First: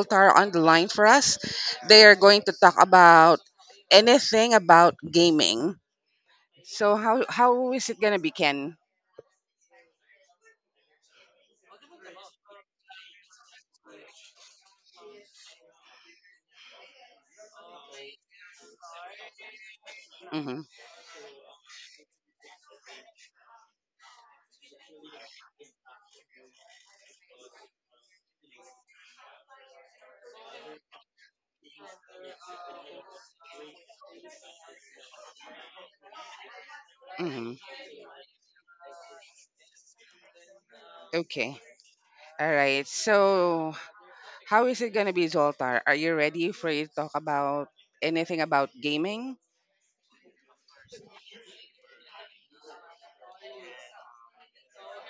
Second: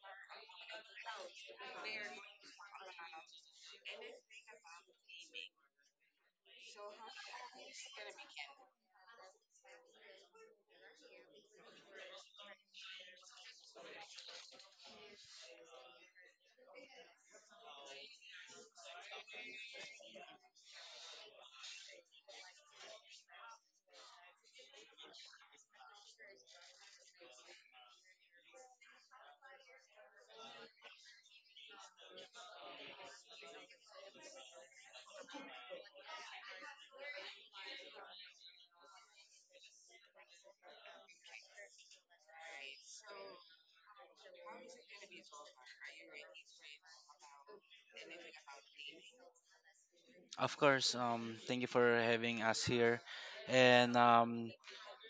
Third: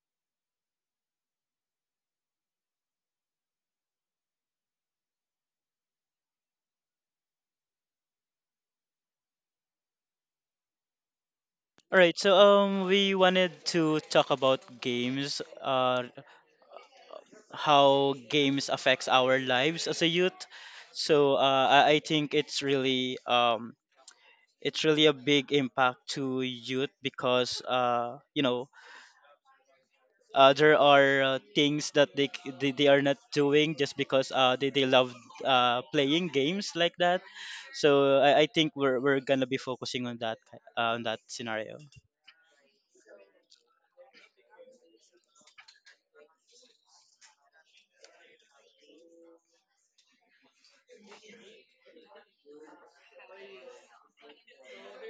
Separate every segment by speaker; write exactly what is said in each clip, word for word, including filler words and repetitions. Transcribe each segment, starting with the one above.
Speaker 1: Zoltar on the line for us. They are going to talk about anything about gaming. So how how is it gonna be, Ken?
Speaker 2: All right, so um, we wanted to talk about games, uh, how games affects our lives as a youth.
Speaker 1: Mm-hmm.
Speaker 2: So uh, I I think it's really um, it's really a big impact to youth because uh, you know uh, there are uh, things that they, c- they they are not doing just because uh, they they love uh, playing games like that.
Speaker 1: Mm-hmm.
Speaker 2: So I, I think we're we're gonna be focusing on that ki- uh, on that
Speaker 1: Okay.
Speaker 2: scenario.
Speaker 1: All right. So how is it gonna be, Zoltar? Are you ready for you to talk about anything about gaming?
Speaker 3: Of course, um, thank you for having us here. And um,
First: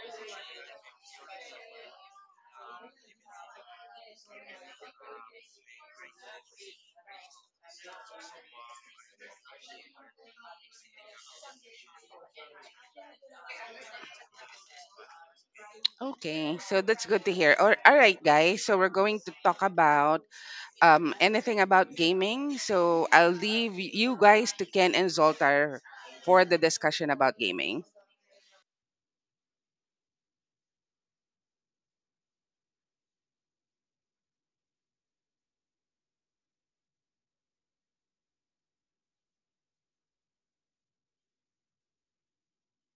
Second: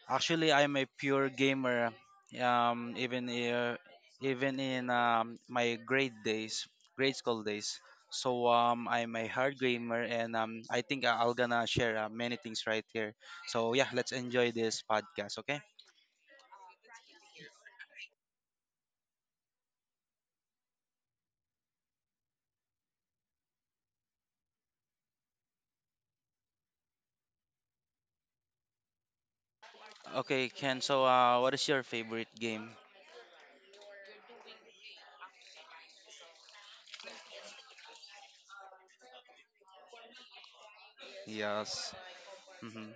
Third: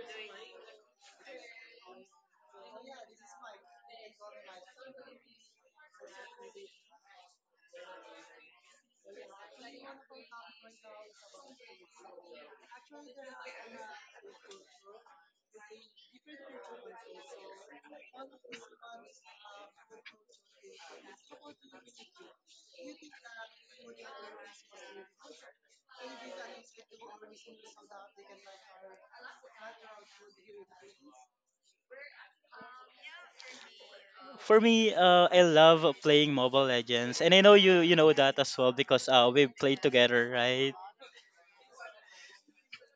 Speaker 3: Actually, I'm a pure gamer. Um, even uh, even in um, my grade days, grade school days. So um, I'm a hard gamer, and um, I think I'll gonna share uh, many things right here. So yeah, let's enjoy this podcast, okay?
Speaker 1: Okay, so that's good to hear. All, all right, guys. So we're going to talk about um, anything about gaming. So I'll leave you guys to Ken and Zoltar for the discussion about gaming.
Speaker 3: Okay, Ken. So uh, what is your favorite game?
Speaker 2: For me, uh, I love playing Mobile Legends, and I know you you know that as well because uh, we played together, right?
Speaker 3: Yes. Mm-hmm.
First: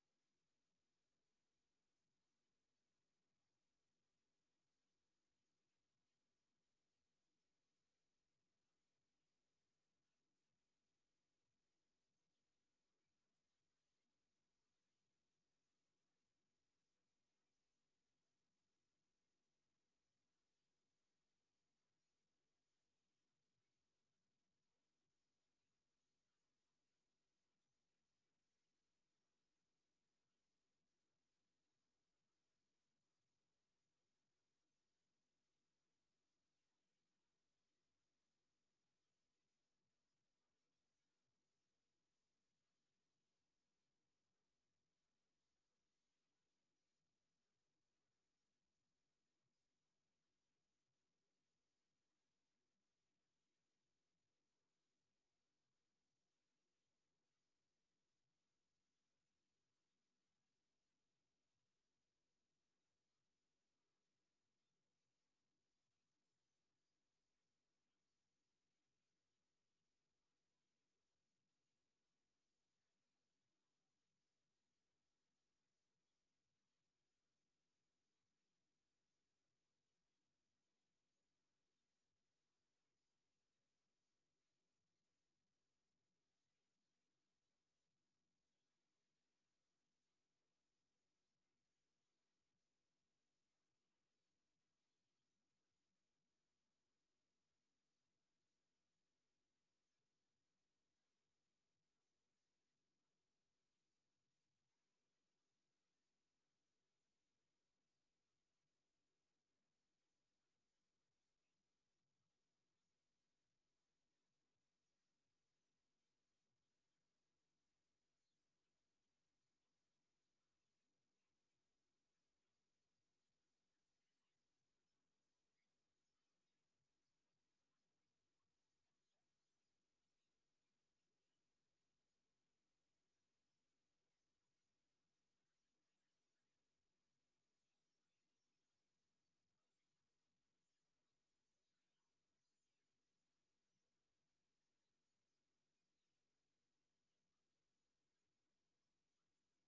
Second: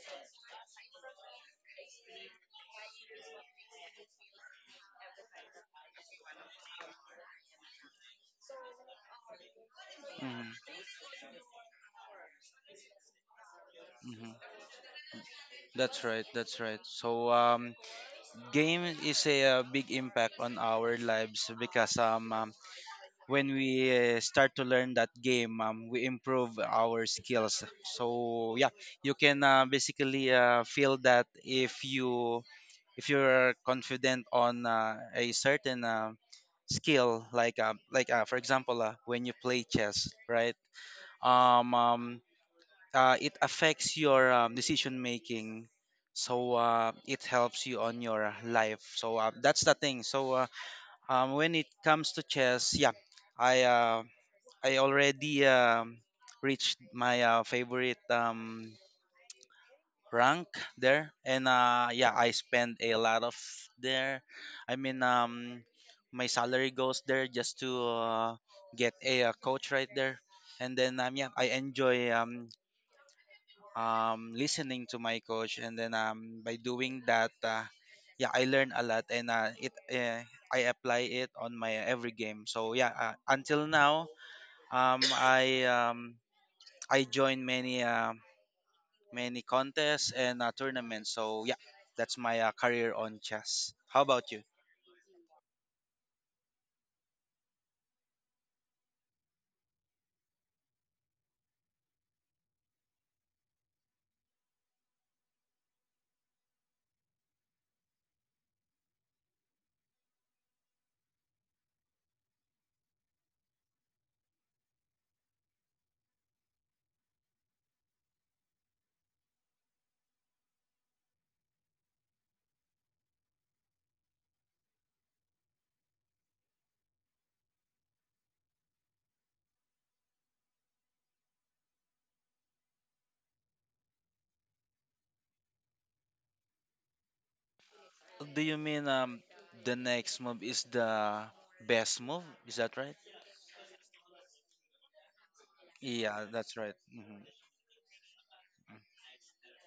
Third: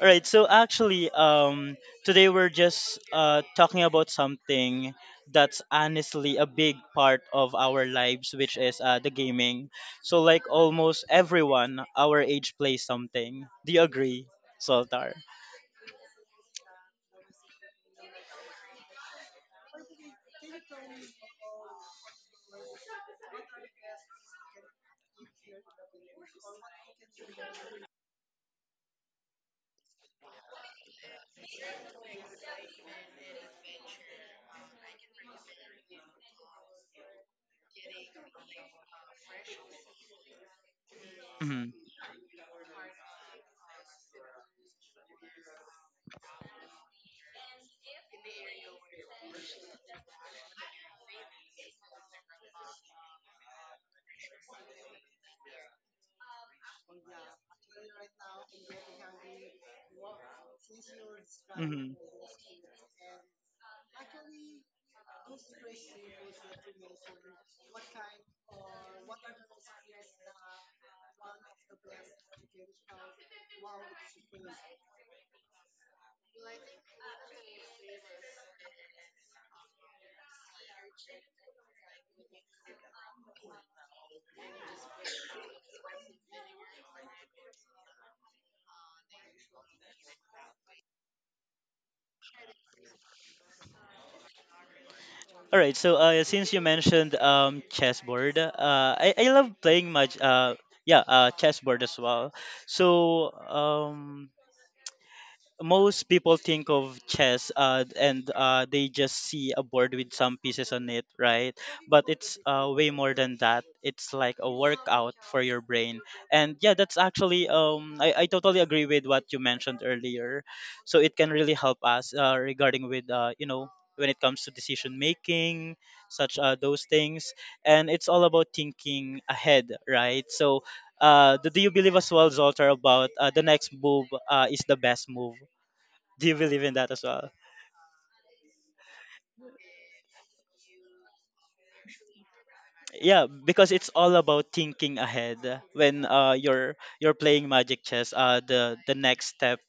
Speaker 2: All right. So actually, um, today we're just uh, talking about something that's honestly a big part of our lives, which is uh, the gaming. So like
Speaker 3: Mm-hmm.
Speaker 2: almost everyone our age plays something. Do you agree, Soltar?
Speaker 3: That's right. That's right. So um, game is a, uh big impact on our lives because um, um when we uh, start to learn that game, um, we improve our skills. So yeah, you can uh, basically uh, feel that if you if you're confident on uh, a certain uh, skill like uh, like uh, for example uh, when you play chess right,
Speaker 2: Mm-hmm.
Speaker 3: um, um uh, it affects your um, decision making, so uh, it helps you on your life, so uh, that's the thing so uh, um, when it comes to chess, yeah, i uh, i already um, reached my uh, favorite um, rank there, and uh,
Speaker 2: Mm-hmm.
Speaker 3: yeah, I spend a lot of there. I mean um, my salary goes there just to uh, get a, uh coach right there. And then um, yeah, I enjoy um, um, listening to my coach, and then um, by doing that, uh, yeah, I learn a lot, and uh, it uh, I apply it on my every game. So yeah, uh, until now, um, I um, I join many uh, many contests and uh, tournaments. So yeah, that's my uh, career on chess. How about you?
Speaker 2: All right. So uh, since you mentioned um, chessboard, uh, I, I love playing much. Uh, yeah, uh, chessboard as well. So um, most people think of chess uh, and uh, they just see a board with some pieces on it, right? But it's uh, way more than that. It's like a workout for your brain. And yeah, that's actually um, I, I totally agree with what you mentioned earlier. So it can really help us uh, regarding with uh, you know when it comes to decision making, such uh, those things. And it's all about thinking ahead, right? So uh, do do you believe as well, Zoltar, about uh, the next move uh, is the best move? Do you believe in that as well?
Speaker 3: Do you mean um, the next move is the best move? Is that right?
Speaker 2: Yeah, because it's all about thinking ahead when
Speaker 3: Yeah,
Speaker 2: uh
Speaker 3: that's right.
Speaker 2: you're you're
Speaker 3: Hmm.
Speaker 2: playing Magic Chess. Uh, the the next step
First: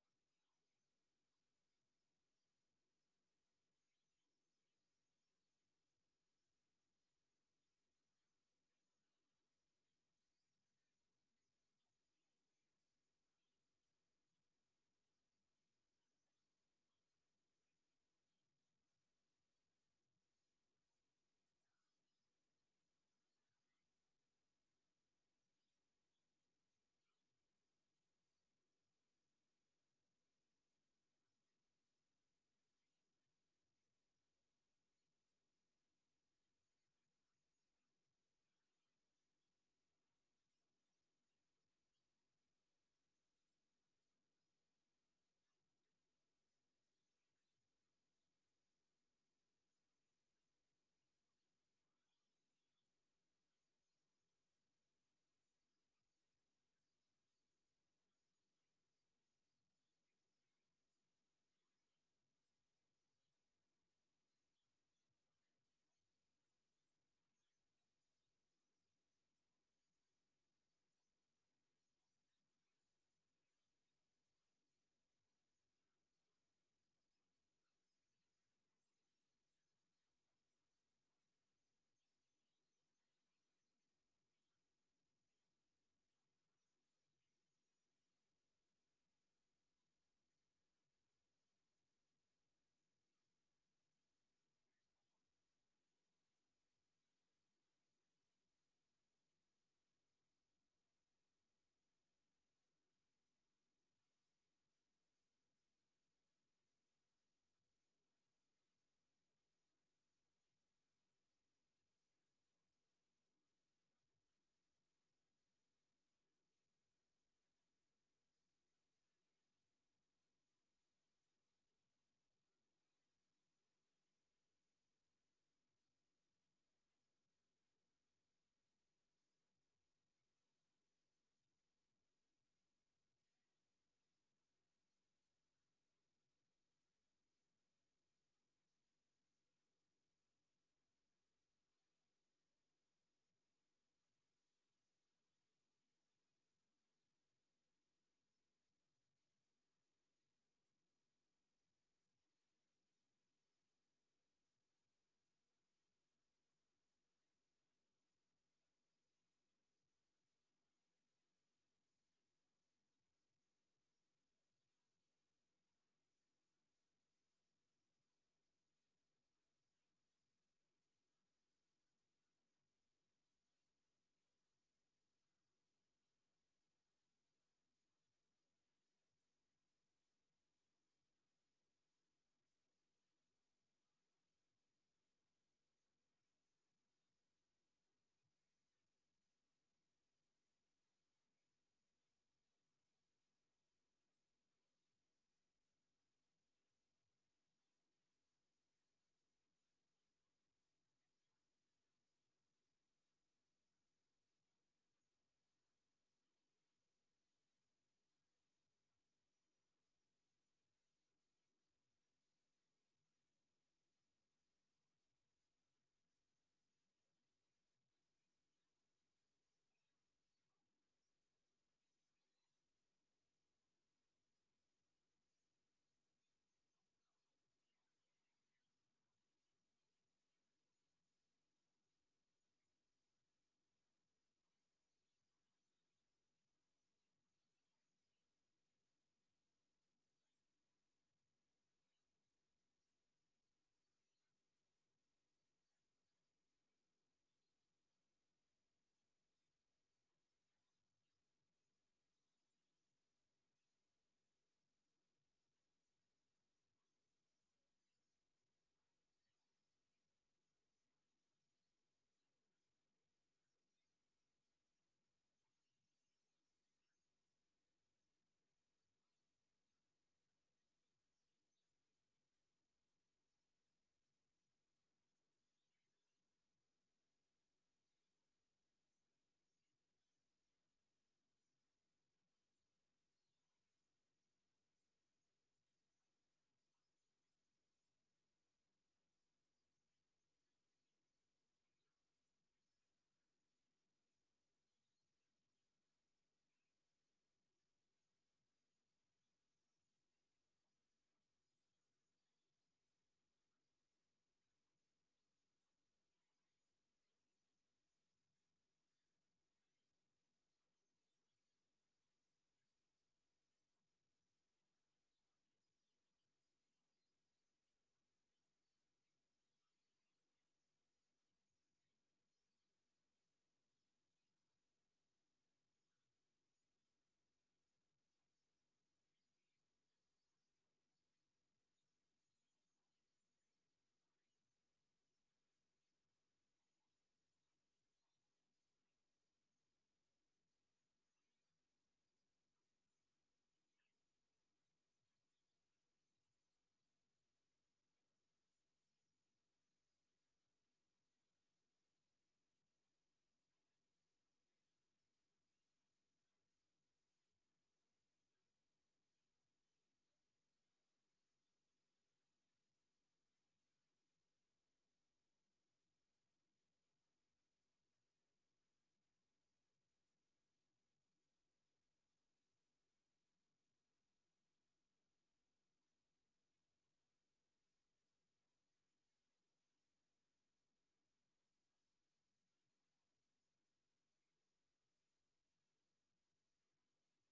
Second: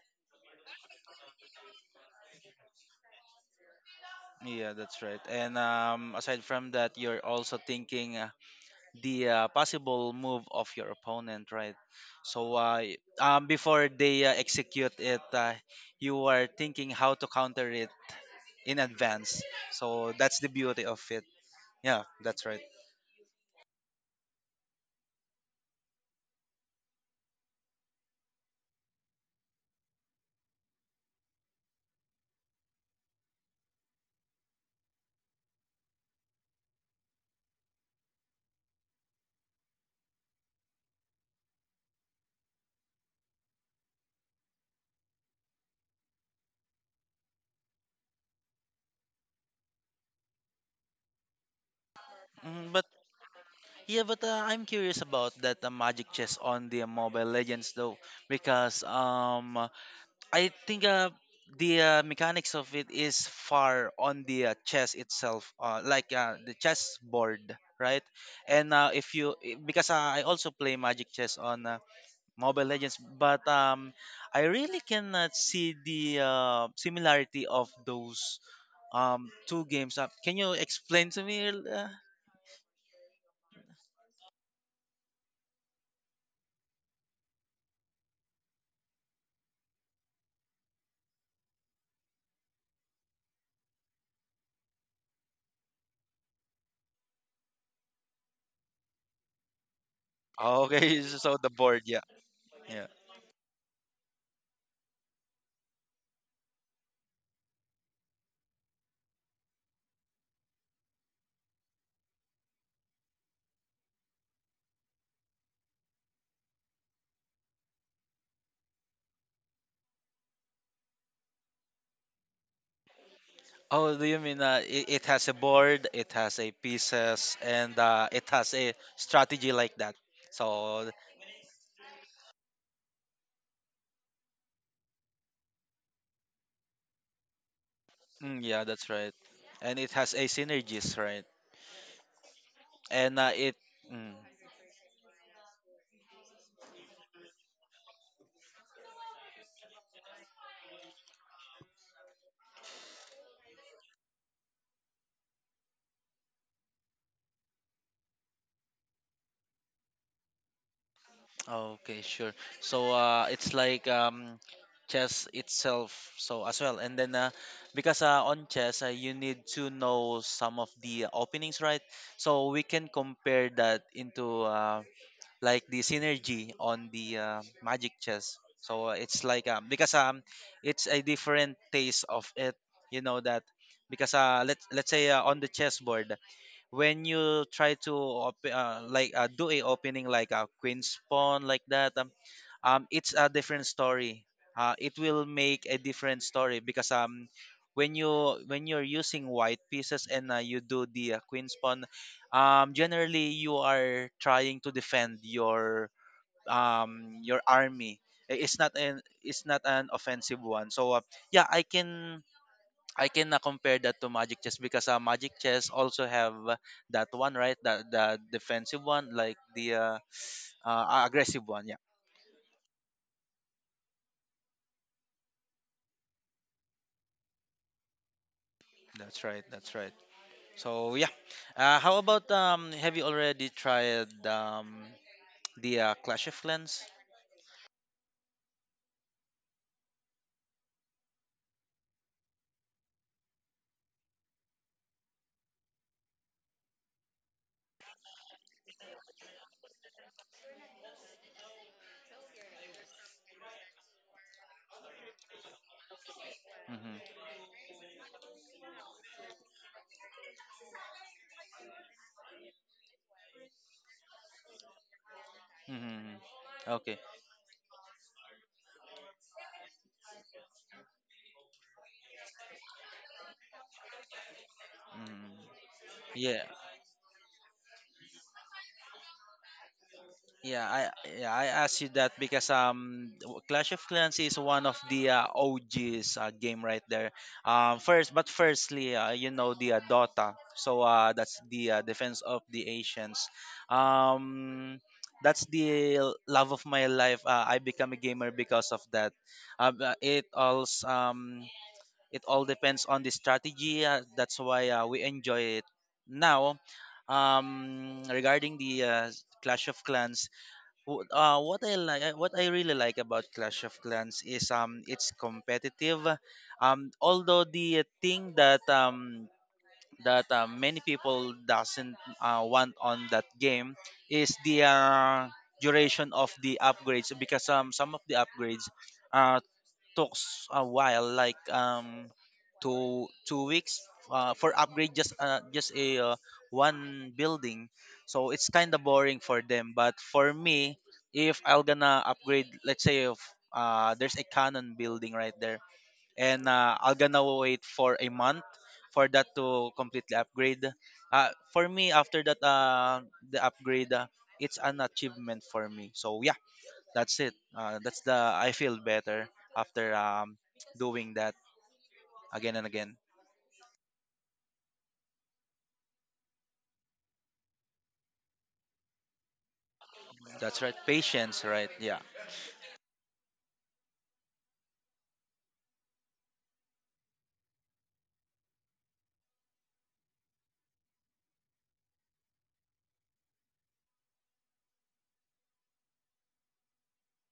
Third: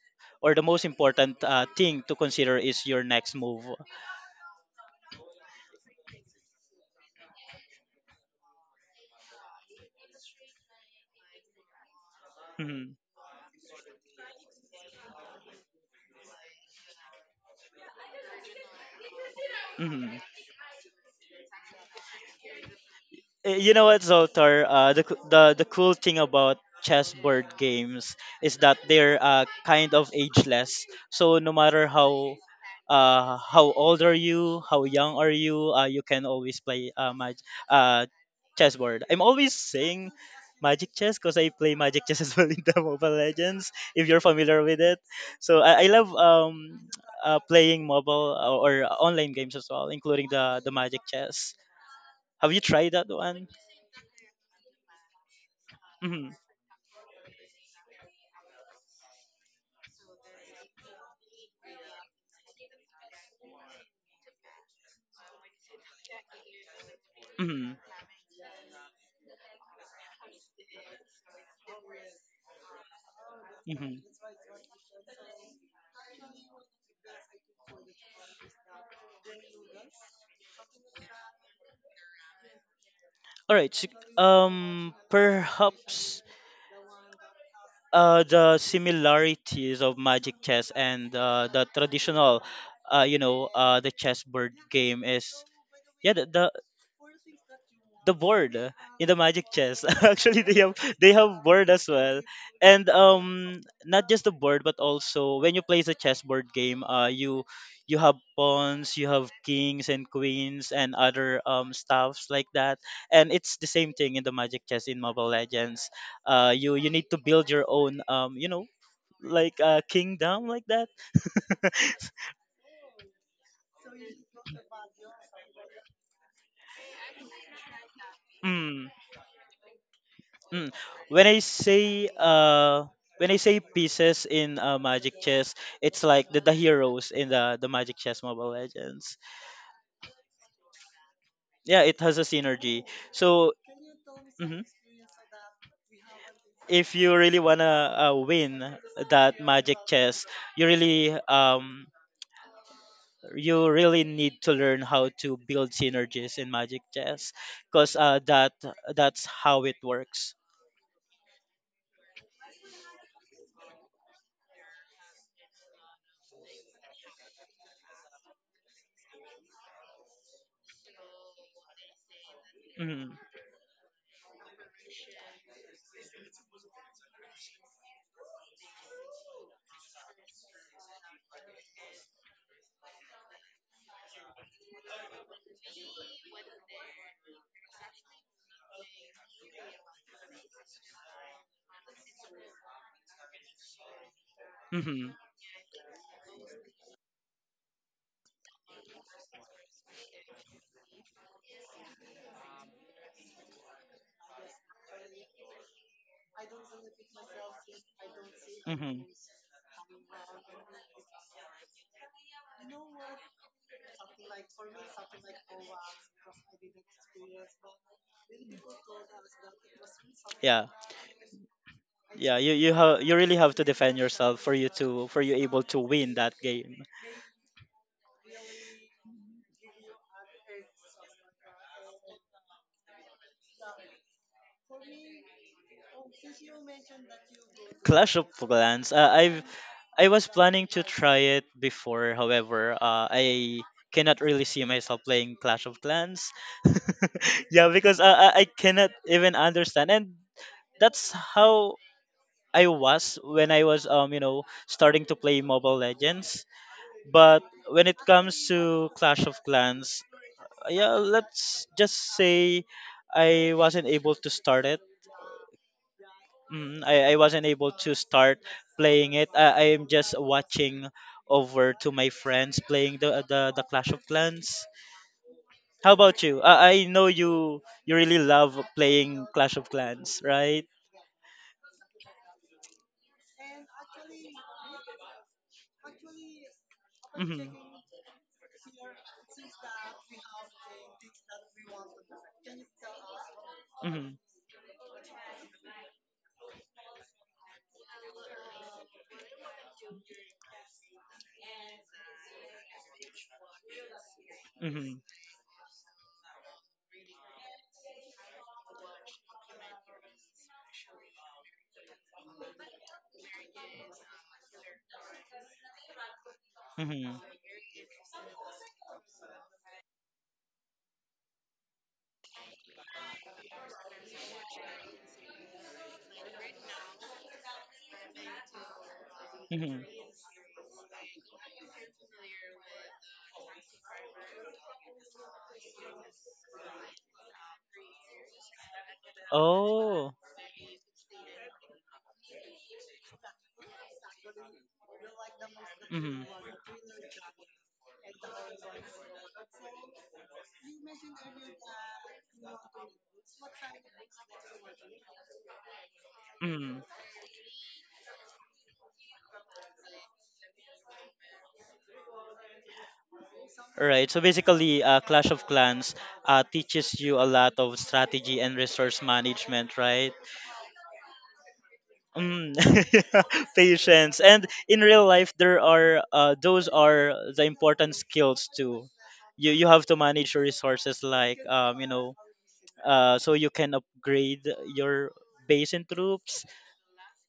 Speaker 2: or the most important uh, thing to consider is your next move.
Speaker 3: Yeah, that's right. And um, aside from that, you're also thinking uh, the uh, possible move of your opponent, right? So uh, y- um, before they uh, execute it, uh, you are thinking how to counter it in advance. So
Speaker 2: Hmm.
Speaker 3: that's the beauty of it. Yeah, that's right.
Speaker 2: Uh, You know what, Zoltar? Uh, the coo- the the cool thing about chessboard games is that they're uh, kind of ageless. So no matter how uh, how old are you, how young are you, uh, you can always play uh, mag- uh, chessboard. I'm always saying Magic Chess because I play Magic Chess as well in the Mobile Legends. If you're familiar with it, so I, I love um, uh, playing mobile or, or online games as well, including the the Magic Chess. Have you
Speaker 3: Mm, but
Speaker 2: tried that one?
Speaker 3: yeah, but uh, I'm curious about that uh, Magic
Speaker 2: Mm-hmm.
Speaker 3: Chess on the Mobile Legends though, because um, I think uh, the uh, mechanics of it is far on the uh, chess itself, uh, like uh, the chess board,
Speaker 2: Mm-hmm.
Speaker 3: right? And uh, if you I- because uh, I also play Magic Chess on uh, Mobile Legends, but um,
Speaker 2: Mm-hmm.
Speaker 3: I really cannot see the uh, similarity of those um, two games. Uh, can you explain to me? Uh,
Speaker 2: All right. So, um, perhaps uh, the similarities of Magic Chess and uh, the traditional, uh, you know, uh, the chessboard game is, yeah, the, the the board uh, in the Magic Chess actually they have
Speaker 3: okay,
Speaker 2: they
Speaker 3: so
Speaker 2: have
Speaker 3: the
Speaker 2: board
Speaker 3: board,
Speaker 2: as
Speaker 3: yeah,
Speaker 2: well. And
Speaker 3: yeah.
Speaker 2: um not just the board but also when you play the chessboard game, uh you you have pawns, you have kings and queens and other um stuffs like that. And it's the same thing in the Magic Chess in Mobile Legends. uh you you need to build your own, um you know like a kingdom like that.
Speaker 3: Oh, do you mean uh, it, it has a board, it has a pieces, and uh, it has a
Speaker 2: Hmm.
Speaker 3: strategy like that?
Speaker 2: Mm.
Speaker 3: So,
Speaker 2: When I say uh when I say pieces in uh, Magic Chess, it's like the, the heroes in the the Magic Chess
Speaker 3: mm,
Speaker 2: Mobile
Speaker 3: yeah, that's right.
Speaker 2: Legends.
Speaker 3: And it has a synergies, right?
Speaker 2: Yeah, it has a synergy.
Speaker 3: And uh,
Speaker 2: So
Speaker 3: it, mm,
Speaker 2: mhm. if you really wanna uh, win that Magic Chess, you really um you really need to learn how to build synergies in Magic Chess, cause uh that that's how it works.
Speaker 3: okay, sure. So uh, it's like um, chess itself, so as well. And then uh, because uh, on chess, uh, you need to know some of the openings, right? So we can
Speaker 2: Hmm.
Speaker 3: compare that into uh, like the synergy on the uh, magic chess. So uh, it's like um, because um it's a different taste of it. You know that, because uh let's let's say uh, on the chessboard, when you try to op- uh, like uh, do a opening like a queen's pawn like that, um, um it's a different story. Uh, it
Speaker 2: Hmm.
Speaker 3: will make a different story because um when you when you're using white pieces and uh, you do the uh, queen's pawn, um generally you are trying to defend your um your army. I- it's not
Speaker 2: Hmm.
Speaker 3: an, it's not an offensive one. So uh, yeah, i can I can uh, compare that to Magic Chess because uh, Magic Chess also have uh, that one, right? That the defensive one, like the uh,
Speaker 2: Yeah.
Speaker 3: uh, aggressive one. Yeah,
Speaker 2: Yeah, you you have you really have to defend yourself for you to for you able to win that game.
Speaker 3: that's right. That's right. So yeah, uh, how about um? Have you already tried um the uh, Clash of Clans?
Speaker 2: Clash of Clans. Uh, I've I was planning to try it before. However, uh, I cannot really see myself playing Clash of Clans. Yeah, because uh, I I cannot even understand, and that's how I was when I was um you know starting to play Mobile Legends.
Speaker 3: Mm-hmm.
Speaker 2: But when it comes to Clash of Clans, yeah, let's just say I wasn't able to start it.
Speaker 3: Mm-hmm.
Speaker 2: Mm,
Speaker 3: Okay.
Speaker 2: I, I wasn't able to start playing it. I, I am just watching over to my friends playing the the, the Clash of Clans.
Speaker 3: Mm.
Speaker 2: How about you?
Speaker 3: Yeah.
Speaker 2: I, I know you you really love playing Clash of Clans,
Speaker 3: Yeah,
Speaker 2: right?
Speaker 3: I yeah, I asked you that because um w- Clash of Clans is one of the uh, O Gs uh, game right there.
Speaker 2: Mm-hmm.
Speaker 3: Um first but firstly, uh, you know the uh, Dota. So uh that's the uh, Defense of the Asians.
Speaker 2: Mm-hmm.
Speaker 3: Um that's the l- love of my life. Uh, I become a gamer because of that. Um, Uh, but it all um It all depends on the strategy. Uh, that's why uh,
Speaker 2: Mm-hmm.
Speaker 3: we enjoy it. Now, um regarding the uh, Clash of Clans, Wh- Uh, what I like, uh, what I really like about Clash of Clans is um, it's competitive. Um,
Speaker 2: Mm-hmm.
Speaker 3: although the thing that um that uh, many people doesn't uh, want on that game is the uh, duration of the upgrades, because um some of the upgrades uh,
Speaker 2: Mm-hmm.
Speaker 3: took s- a while, like um two two weeks uh, for upgrade just uh, just a uh, one building. So it's kind of boring for them. But
Speaker 2: Oh.
Speaker 3: for me, if I'll gonna upgrade, let's say if uh, there's a canon building right there,
Speaker 2: Mm-hmm.
Speaker 3: and uh, I'll gonna wait for a month for that to completely upgrade. Uh, for me, after that uh, the upgrade, uh, it's an achievement for me. So yeah,
Speaker 2: Mm-hmm.
Speaker 3: that's it. Uh, that's the I feel better after um, doing that again and again.
Speaker 2: Right. So basically, uh, Clash of Clans uh, teaches you a lot of strategy and resource management, right?
Speaker 3: That's right. Patience, right? Yeah,
Speaker 2: Mm. Patience. And in real life, there are uh, those are the important skills too. You you have to manage your resources, like um, you know, uh, so you can upgrade your base and troops.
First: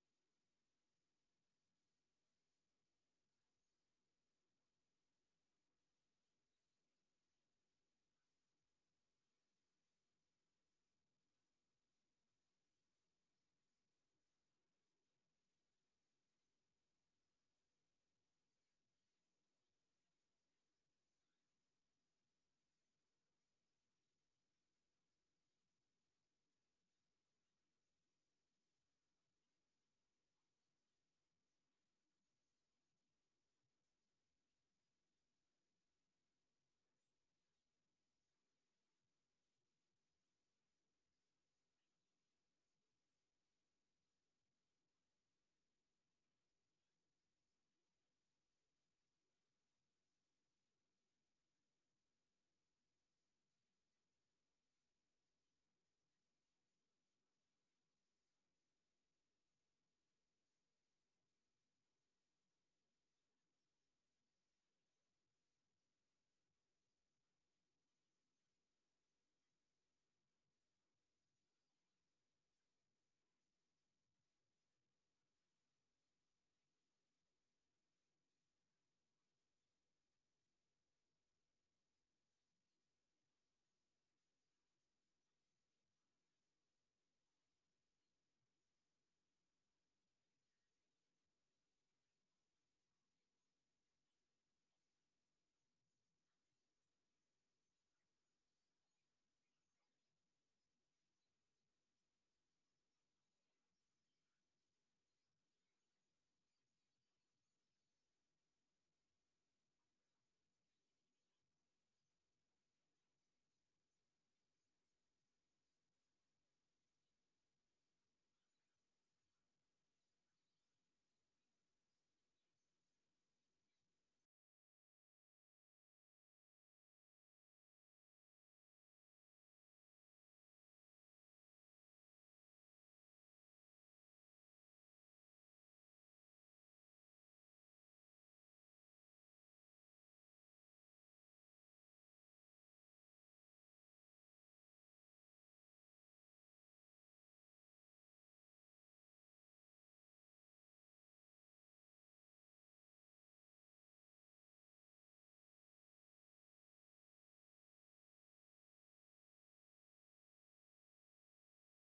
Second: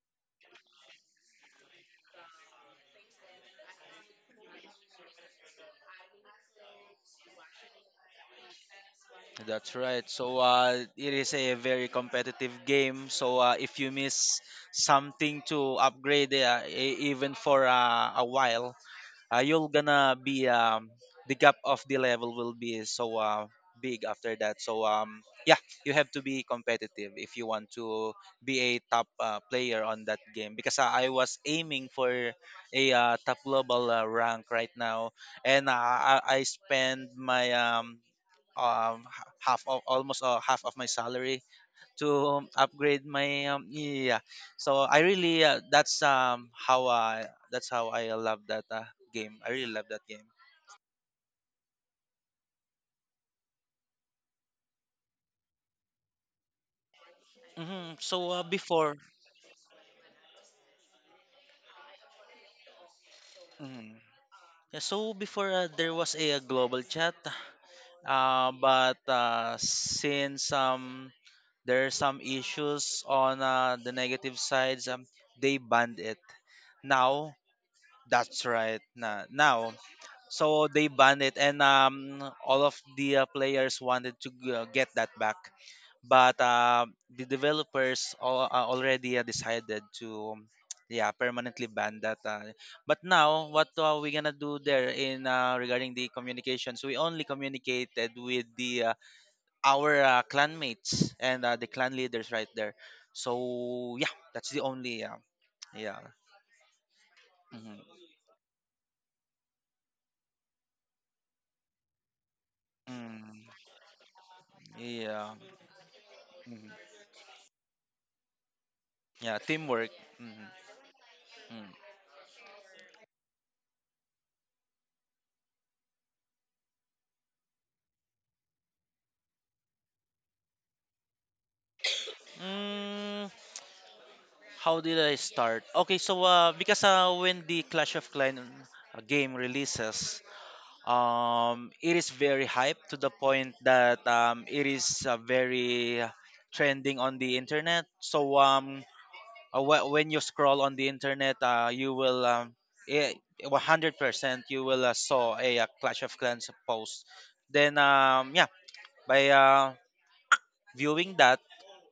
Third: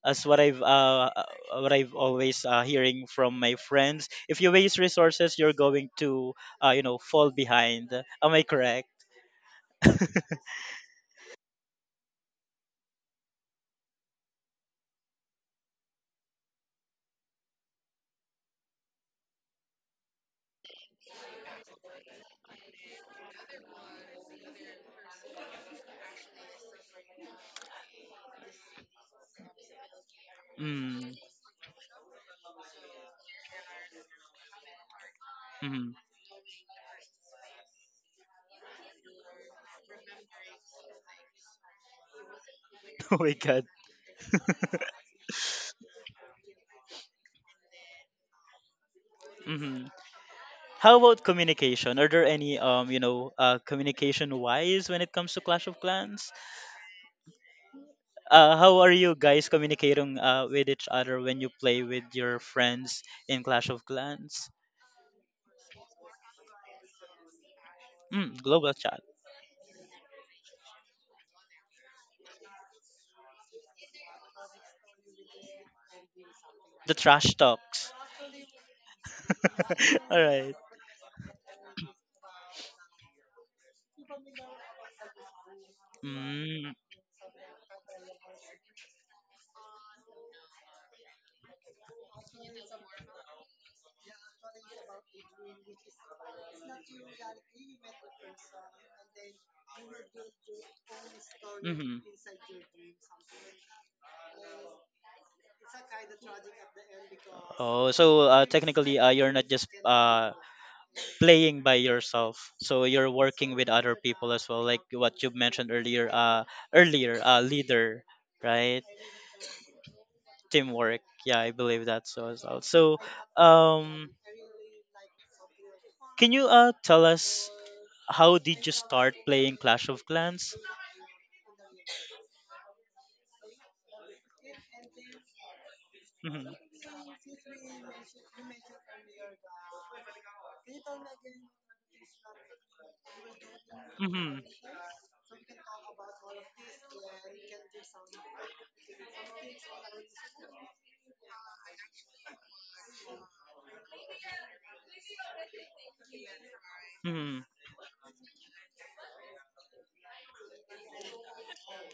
Speaker 2: As what I've uh, uh, what I've always uh, hearing from my friends. If you waste resources, you're going to uh, you know fall behind. Am I correct?
Speaker 3: that's right. So uh, it is a very competitive game. So uh, if you miss something to upgrade, uh, e- even for uh, a while, uh, you'll gonna be um, the gap of the level will be so uh, big after that, so um yeah, you have to be competitive if you want to be a top uh, player on that game, because uh, I
Speaker 2: Mm.
Speaker 3: was aiming for a uh, top global uh, rank right now, and uh,
Speaker 2: Mm.
Speaker 3: i i spend my um um h- half of almost uh, half of my salary to um, upgrade
Speaker 2: Oh my
Speaker 3: my
Speaker 2: god.
Speaker 3: um, yeah. So I really uh, that's um how i that's how I love that uh, game. I really
Speaker 2: Mm-hmm.
Speaker 3: love that game.
Speaker 2: How about communication? Are there any um you know uh communication wise when it comes to Clash of Clans?
Speaker 3: Hmm, so uh,
Speaker 2: Uh, how are
Speaker 3: before,
Speaker 2: you guys communicating uh with each other when you play with your friends in Clash of
Speaker 3: mhm.
Speaker 2: Clans?
Speaker 3: Yeah, so before uh, there was a, uh, global chat,
Speaker 2: Mm.
Speaker 3: uh,
Speaker 2: Global chat,
Speaker 3: but uh, since um there are some issues on uh, the negative sides, um, they banned it
Speaker 2: the trash
Speaker 3: now.
Speaker 2: talks.
Speaker 3: That's right. Na Now,
Speaker 2: All right.
Speaker 3: so they banned it, and um, all of the uh, players wanted to g- uh, get that back, but
Speaker 2: Mm.
Speaker 3: uh, the developers al- uh, already uh, decided to, um, yeah, permanently ban that. Uh, but now, what are we gonna do there in uh, regarding the communications? We only communicated with the uh, our uh, clan mates and uh, the clan
Speaker 2: Mm-hmm.
Speaker 3: leaders right there. So yeah, that's the only uh, yeah. Mhm.
Speaker 2: Oh, so uh, technically, uh, you're not just uh, playing by yourself, so you're
Speaker 3: Mm,
Speaker 2: working with other people as well, like what you
Speaker 3: yeah.
Speaker 2: mentioned earlier, uh
Speaker 3: Mhm.
Speaker 2: earlier uh leader, right?
Speaker 3: Yeah, teamwork. Mhm.
Speaker 2: Teamwork, yeah. I
Speaker 3: Mm.
Speaker 2: believe that so as well. So um can you uh tell us how did you start playing Clash of Clans?
Speaker 3: Mm, how did I start? Okay, so
Speaker 2: Mm-hmm.
Speaker 3: uh, because uh, when the Clash of Clans uh, game releases, um, it is very hyped to the point that
Speaker 2: Mm-hmm.
Speaker 3: um, it is uh, very trending on the internet. So um, uh, wh- when you scroll on the internet, uh, you will um, eh, one hundred percent you will uh, saw a, uh Clash of Clans post.
Speaker 2: Mm-hmm.
Speaker 3: Then um, yeah, by uh, viewing that,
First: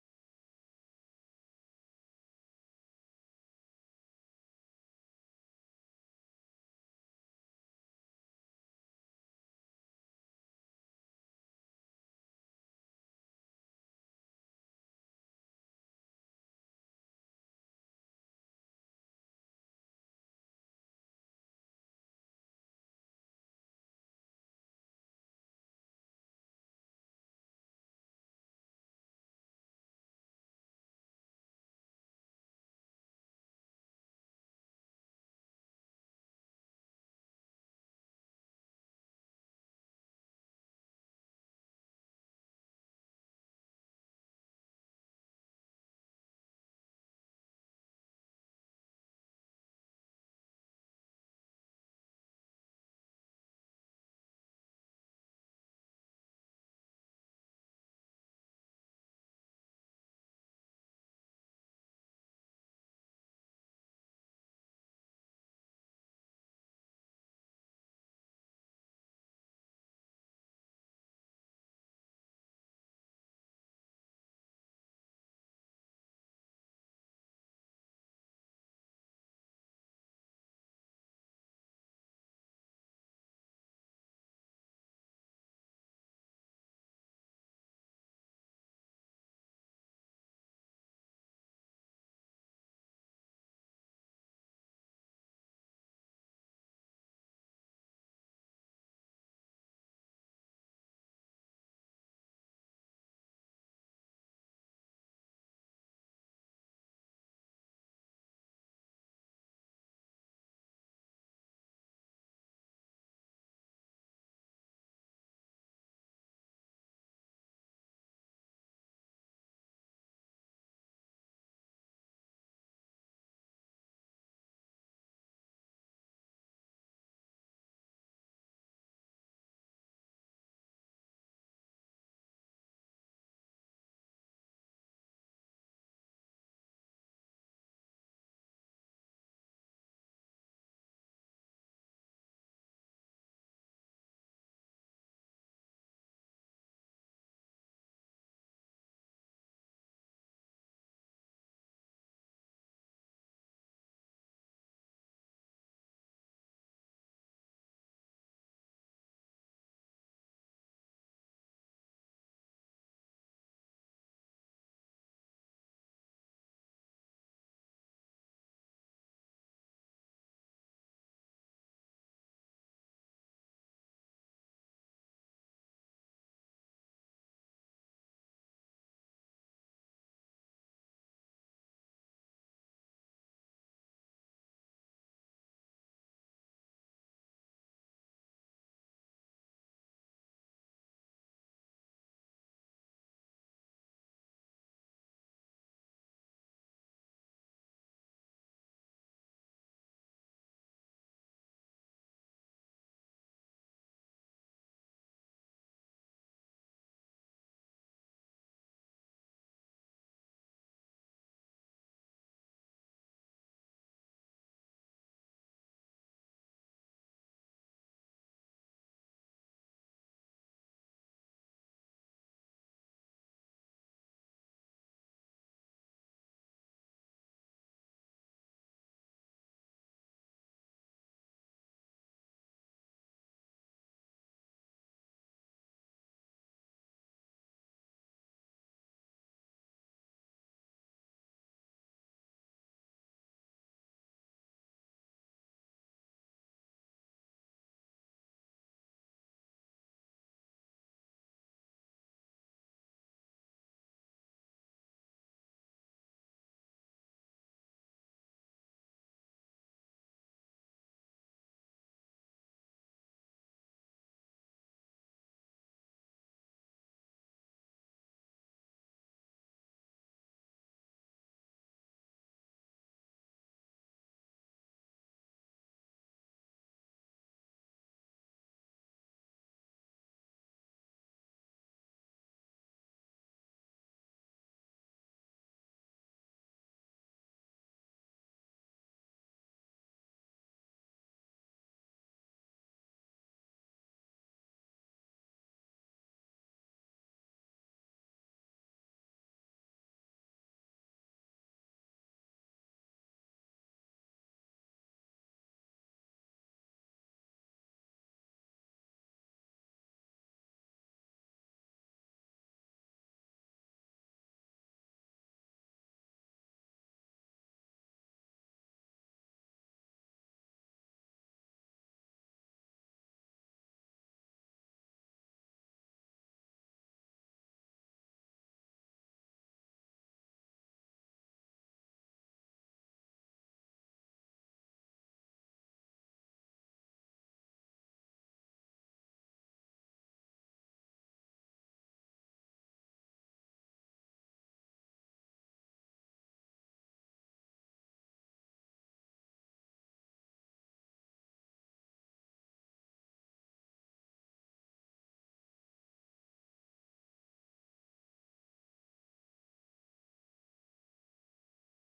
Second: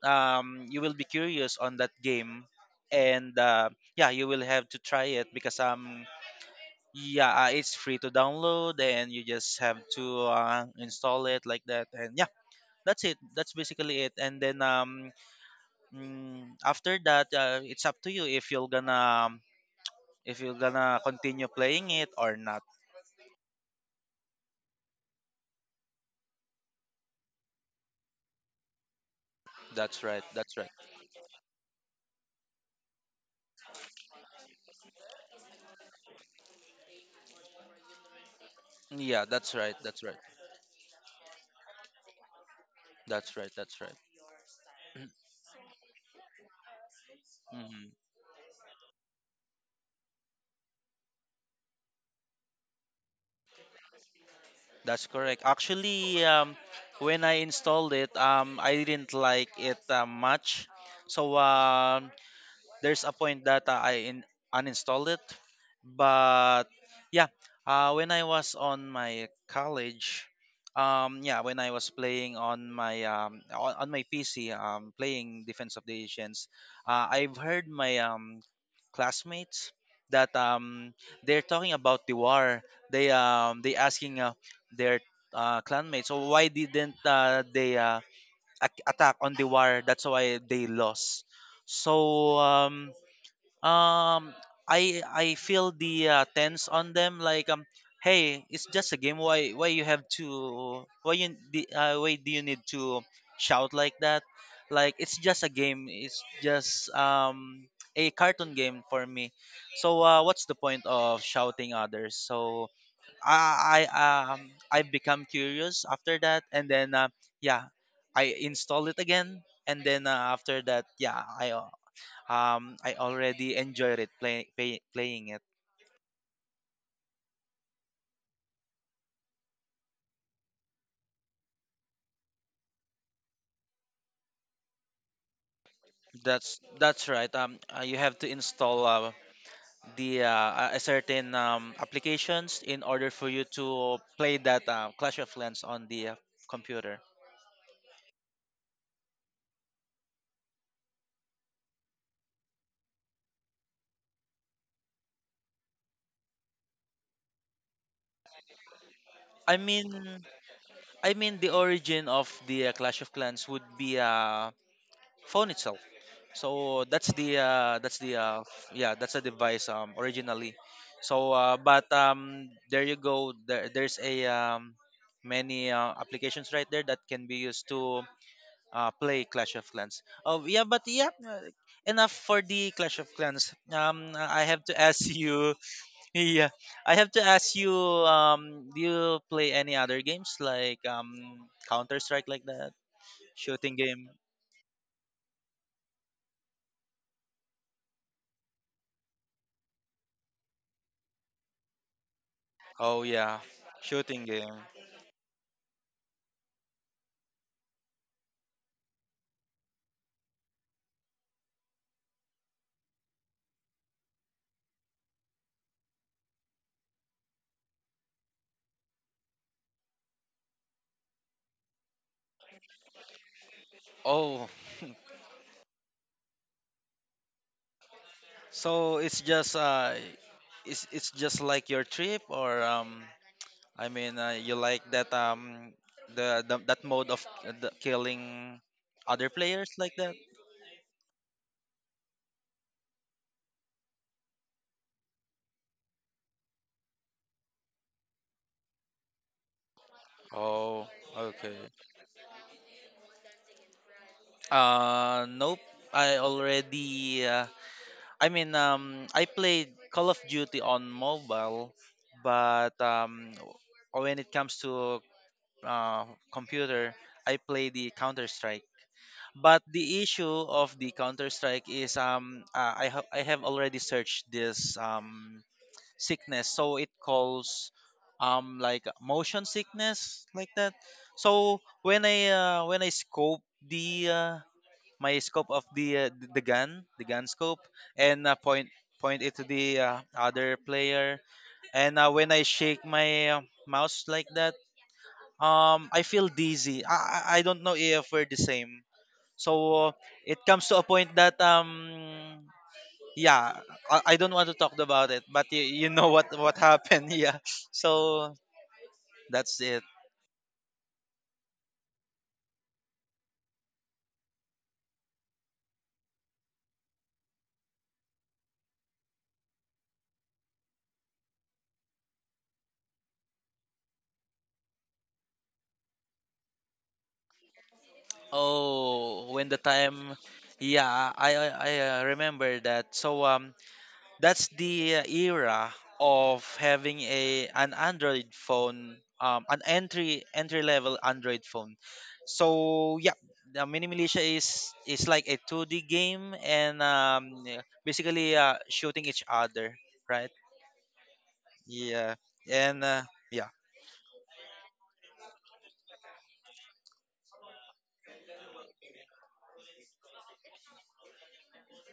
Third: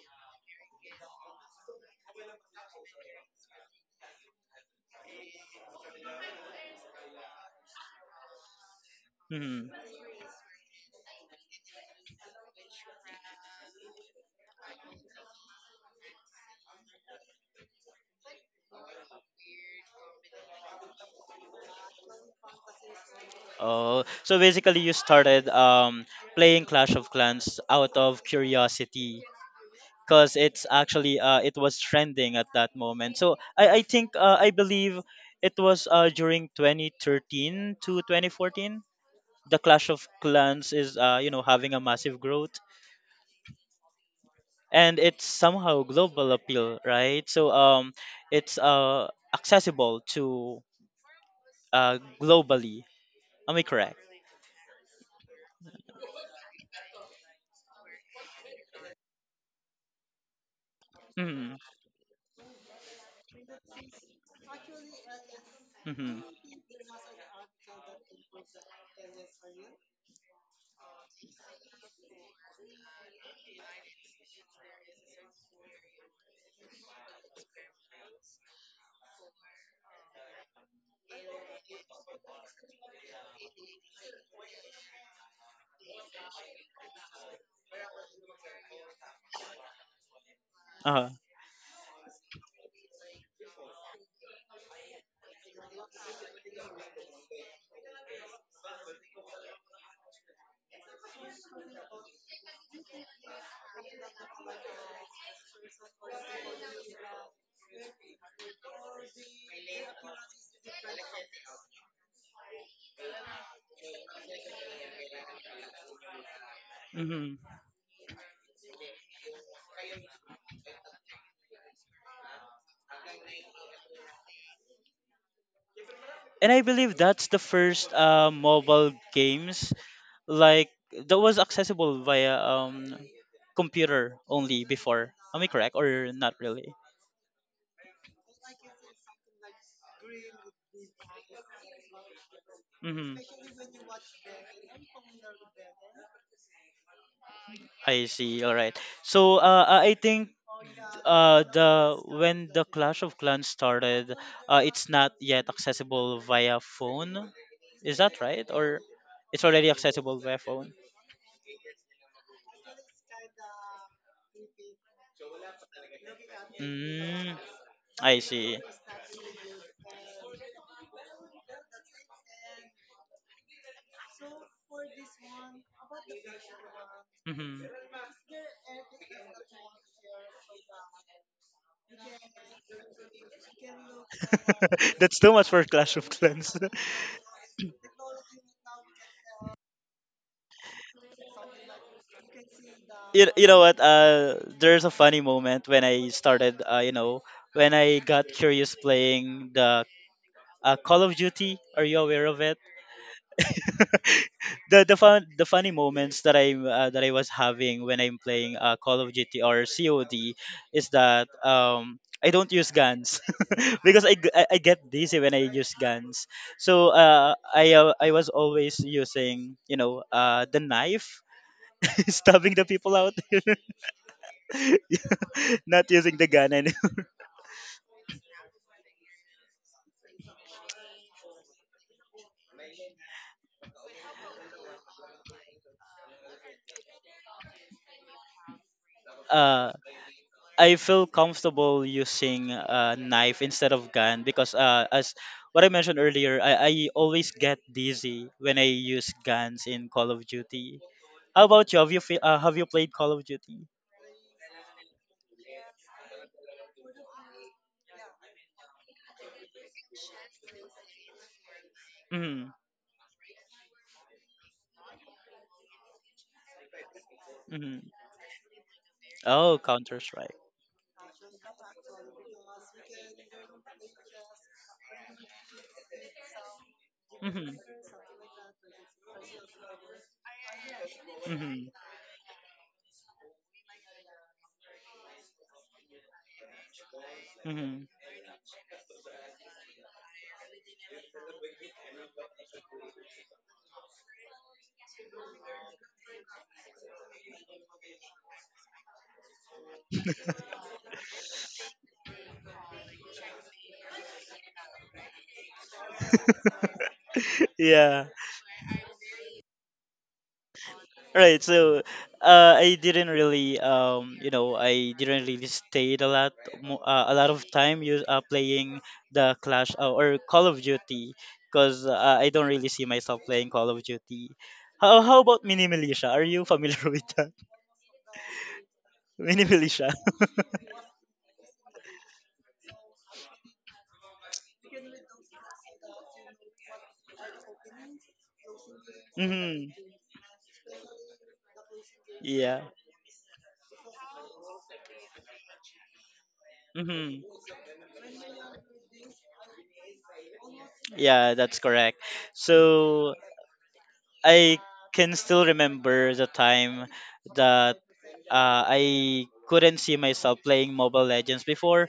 Speaker 3: um, you will be curious on that game, and uh, yeah, you will have to try it because um yeah, uh, it's free to download, and you just
Speaker 2: Mm-hmm.
Speaker 3: have to uh, install it like that, and yeah, that's it. That's basically it. And then um mm, after that uh, it's up to you if you're gonna um, if you're gonna continue playing it or not.
Speaker 2: Oh, so basically you started um playing Clash of Clans out of curiosity
Speaker 3: That's right,
Speaker 2: because
Speaker 3: that's
Speaker 2: it's
Speaker 3: right.
Speaker 2: actually uh, it was trending at that moment. So I, I think uh, I believe it was uh, during twenty thirteen to twenty fourteen.
Speaker 3: Yeah, that's
Speaker 2: The
Speaker 3: right,
Speaker 2: Clash
Speaker 3: that's
Speaker 2: of
Speaker 3: right,
Speaker 2: Clans is uh, you know having a massive growth,
Speaker 3: that's right, that's right.
Speaker 2: and it's somehow global appeal, right? So
Speaker 3: Mm-hmm.
Speaker 2: um, it's uh, accessible to uh, globally. Am I correct?
Speaker 3: That's correct. Actually, um, when I installed it, um, I didn't like it uh, much. So
Speaker 2: Mm-hmm.
Speaker 3: um, there's a point that uh, I in, uninstalled it.
Speaker 2: Mm-hmm.
Speaker 3: But yeah, uh, when I was on my college, um, yeah, when I was playing on my um, on, on my P C, um, playing Defense of the Asians, uh, I've heard my um, classmates that um, they're talking about the war. They um, they asking uh, their uh, clanmates, so why didn't uh, they uh, ac- attack on the war? That's why they
Speaker 2: Uh-huh.
Speaker 3: lost. So um, um i i feel the uh, tense on them like, um hey, it's just a game. why why you have to why you the uh, why do you need to shout like that? Like, it's just a game. It's just um a cartoon game for me. So uh, what's the point of shouting others? So i i um i become curious after that, and then uh,
Speaker 2: Mm-hmm.
Speaker 3: yeah, I install it again, and then uh, after that, yeah, i um I already enjoyed it play, pay, playing it.
Speaker 2: And I believe that's the first uh, mobile games like that was accessible via um computer only before. Am I correct or not
Speaker 3: That's
Speaker 2: really?
Speaker 3: that's right. Um, uh, you have to install uh, the uh, a a certain um, applications in order
Speaker 2: Mm-hmm.
Speaker 3: for you to play that uh, Clash of Clans on the uh, computer.
Speaker 2: I see. All right. So uh, I I think uh, the when the Clash of Clans started, uh, it's not yet accessible via phone. Is that right? Or it's
Speaker 3: I
Speaker 2: already accessible
Speaker 3: mean,
Speaker 2: via phone?
Speaker 3: I mean the origin of the uh, Clash of Clans would be uh, phone itself. So that's the
Speaker 2: Mm,
Speaker 3: uh, that's the
Speaker 2: I
Speaker 3: uh,
Speaker 2: see.
Speaker 3: f- yeah, that's the device um, originally. So uh, but um, there you go. There, there's a um, Many uh, applications right there that can be
Speaker 2: Mm-hmm.
Speaker 3: used to uh, play Clash of Clans. Oh yeah, but yeah, uh, enough for the Clash of Clans. Um, I have to ask
Speaker 2: That's too much
Speaker 3: you.
Speaker 2: for Clash of
Speaker 3: Yeah,
Speaker 2: Clans.
Speaker 3: I have to ask you. Um, do you play any other games like um Counter Strike like that
Speaker 2: you, you know
Speaker 3: shooting
Speaker 2: what?
Speaker 3: game?
Speaker 2: Uh, there's a funny moment when I started. Uh, you know, when I got curious playing the uh, Call of Duty. Are you aware of it?
Speaker 3: Oh yeah, shooting game.
Speaker 2: the the fun the funny moments that I uh, that I was having when I'm playing uh, Call of Duty or cod is that um I don't use guns. because I, g- I- I get dizzy when I use guns. So uh I uh, I was always using you know uh the knife, stabbing the people out,
Speaker 3: Oh,
Speaker 2: not using the gun anymore.
Speaker 3: so it's just uh, it's it's just like your trip, or um, I mean, uh, you like that um, the, the that mode of uh, the killing other players
Speaker 2: uh
Speaker 3: like that.
Speaker 2: I feel comfortable using a knife instead of gun because uh, as what I mentioned earlier, I, I always get dizzy when I use guns in Call of Duty.
Speaker 3: Oh,
Speaker 2: How
Speaker 3: okay.
Speaker 2: about you? Have you fe- uh, have you played Call of Duty?
Speaker 3: Uh, nope. I already. Uh, I mean, um, I played Call of Duty on mobile,
Speaker 2: Mm-hmm.
Speaker 3: but um, when it comes to uh, computer, I play
Speaker 2: Mm-hmm.
Speaker 3: the Counter Strike.
Speaker 2: Oh,
Speaker 3: But
Speaker 2: Counter
Speaker 3: the
Speaker 2: Strike.
Speaker 3: issue of the Counter Strike is um uh, I have I have already searched this um sickness, so it
Speaker 2: Mm-hmm.
Speaker 3: calls um like motion sickness like that. So
Speaker 2: Mm-hmm.
Speaker 3: when I uh, when I scope the uh, my scope of the uh, th- the gun the gun scope
Speaker 2: Mm-hmm.
Speaker 3: and uh, point point it to the uh, other player, and uh, when I shake my uh, mouse like that, um I feel dizzy. I I I don't know if we're the same. So it comes to a point that um yeah, I, I don't want to talk about it, but you, you know what what happened, yeah.
Speaker 2: Yeah.
Speaker 3: So that's it.
Speaker 2: Right, so uh, I didn't really, um, you know, I didn't really stayed a lot, mo- uh, a lot of time you uh, playing the Clash uh, or Call of Duty, because uh, I don't really see myself playing Call of Duty. How how about Mini Militia? Are you familiar with that?
Speaker 3: Oh,
Speaker 2: Mini
Speaker 3: when the
Speaker 2: Militia.
Speaker 3: time yeah, I I, I uh, remember that. So um that's the uh, era of having a an Android phone, um, an
Speaker 2: Hmm.
Speaker 3: entry entry level Android phone.
Speaker 2: Yeah.
Speaker 3: So yeah, the Mini Militia is is like a two D game, and
Speaker 2: Hmm.
Speaker 3: um, yeah, basically uh, shooting each other, right?
Speaker 2: Yeah, that's correct.
Speaker 3: Yeah, and uh,
Speaker 2: So
Speaker 3: yeah,
Speaker 2: I can still remember the time that uh, I couldn't see myself playing Mobile Legends before.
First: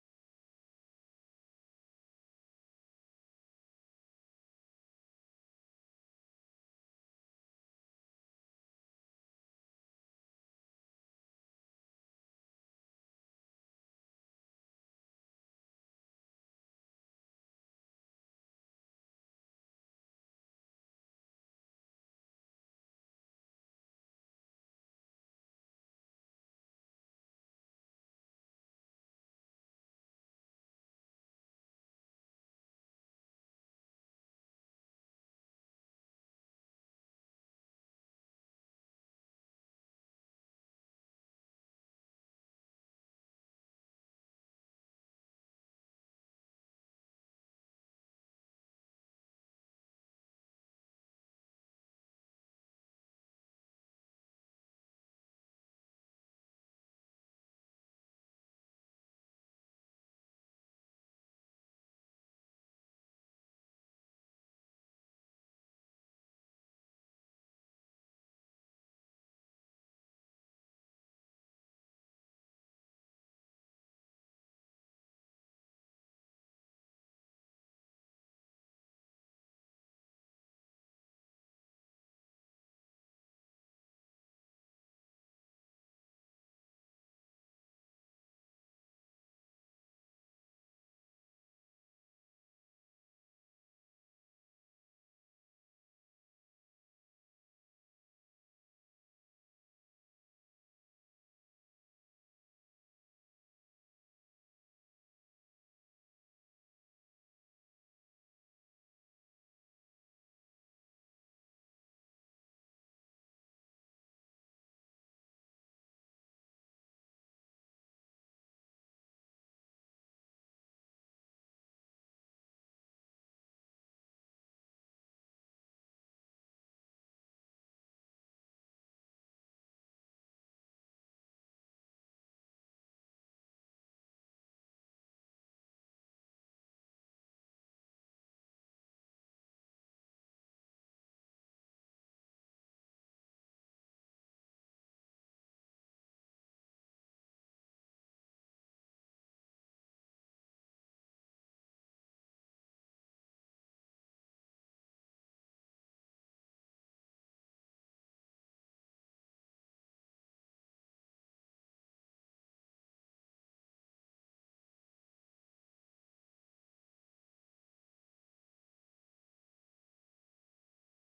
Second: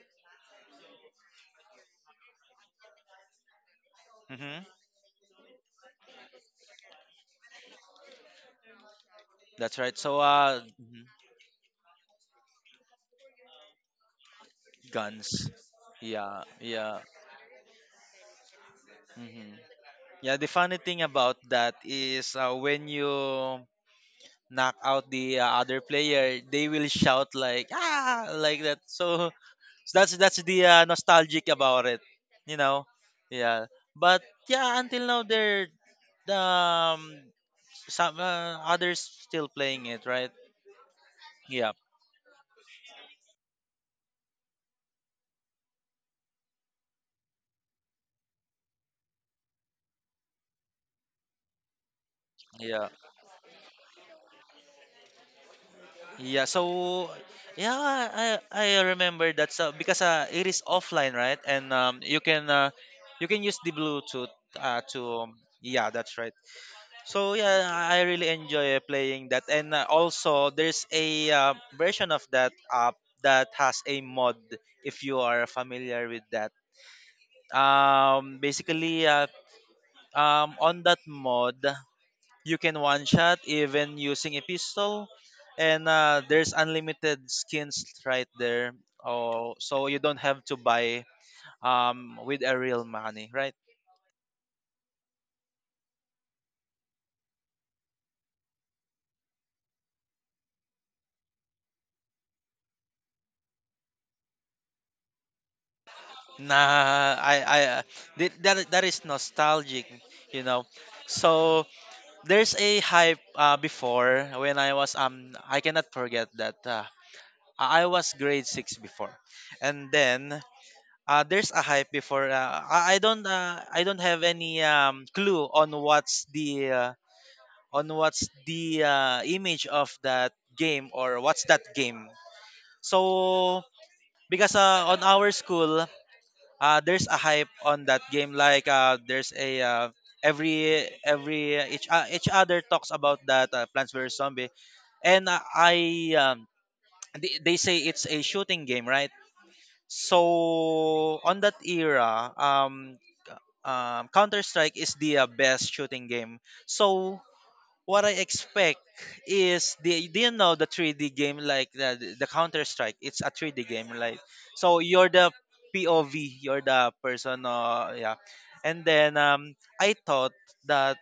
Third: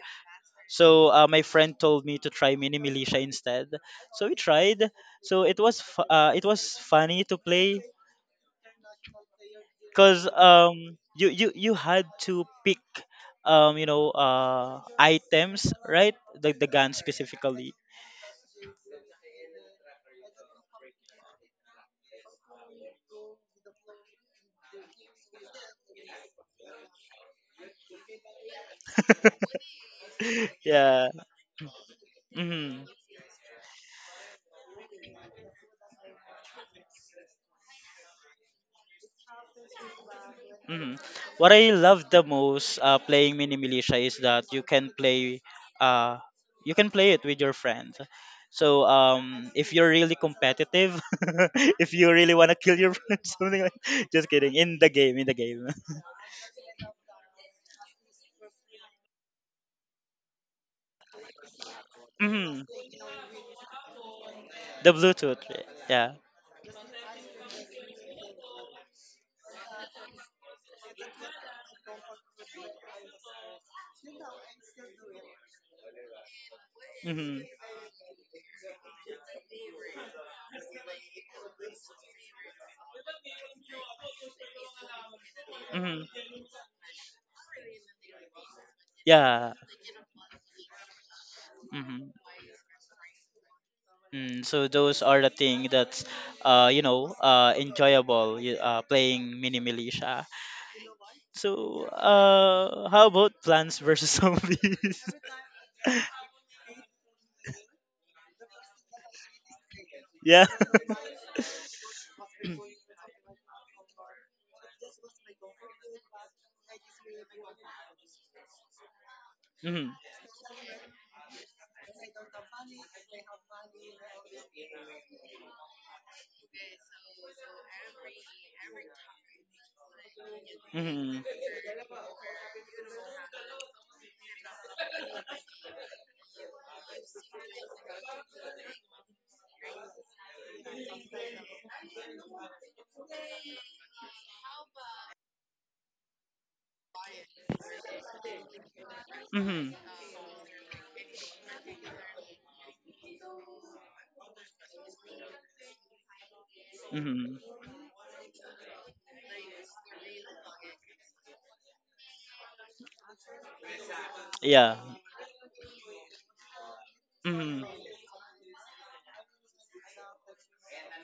Speaker 2: So uh, my friend told me to try mini militia instead. So we
Speaker 3: hmm
Speaker 2: tried. So it was fu- uh, it was funny to play
Speaker 3: that's right. So
Speaker 2: because
Speaker 3: uh,
Speaker 2: um
Speaker 3: mhm,
Speaker 2: you, you you had to pick um you know uh
Speaker 3: guns.
Speaker 2: items, right?
Speaker 3: Yeah,
Speaker 2: The the gun
Speaker 3: yeah.
Speaker 2: specifically.
Speaker 3: hmm Yeah, the funny thing about that is uh, when you knock out the uh, other player, they will shout like ah like that. So, so that's that's the uh,
Speaker 2: Yeah.
Speaker 3: nostalgic about it, you
Speaker 2: Hmm.
Speaker 3: know. Yeah, but yeah, until now there um some uh, others still playing it, right?
Speaker 2: Mhm. What I
Speaker 3: Yeah,
Speaker 2: love the most uh, playing mini militia is that you can play uh you can play it with your friend. So um if you're really competitive, if you really want to kill
Speaker 3: yeah,
Speaker 2: your friend, something like just kidding, in the game, in the game.
Speaker 3: yeah. So yeah, I I remember that. So because uh, it is offline, right? And um, you can
Speaker 2: Hmm.
Speaker 3: uh, you can use the Bluetooth uh,
Speaker 2: The
Speaker 3: to um,
Speaker 2: Bluetooth,
Speaker 3: yeah,
Speaker 2: yeah.
Speaker 3: that's right. So yeah, I really enjoy uh, playing that. And uh, also, there's a uh, version of that app that has a mod. If you are familiar with that,
Speaker 2: Hmm.
Speaker 3: um, basically, uh, um, on that mod, you can one shot even using a pistol, and
Speaker 2: Hmm.
Speaker 3: uh, there's unlimited skins right there.
Speaker 2: Yeah.
Speaker 3: Oh, so you don't have to buy
Speaker 2: Hmm.
Speaker 3: um with a real money, right?
Speaker 2: Mm, so those are the thing that's uh you know uh enjoyable y- uh playing mini militia. So, uh, how about Plants vs Zombies?
Speaker 3: Nah, I, I, uh, th- that, that is nostalgic, you
Speaker 2: Yeah.
Speaker 3: know. So there's a hype uh, before when I was um, I cannot forget that uh, I I was grade six before,
Speaker 2: Mhm.
Speaker 3: and then uh, there's a hype before. Uh, I, I don't, uh, I don't have any um clue on what's the uh, on what's the uh, image of that game or
Speaker 2: Mhm.
Speaker 3: what's that game. So because uh, on our school uh, there's a hype on that game like uh, there's a uh, every every each, uh, each other talks about that uh, plants vs zombie, and uh, i um, they, they say it's a shooting game, right?
Speaker 2: Mhm.
Speaker 3: So on that era, um, um, counter strike is the uh, best shooting game. So
Speaker 2: Mhm.
Speaker 3: what I expect is the do you know the three D game like the the Counter Strike? It's a three D game, like
Speaker 2: Yeah.
Speaker 3: so you're the P O V, you're the person,
Speaker 2: Mhm.
Speaker 3: uh, yeah. And then um, I thought that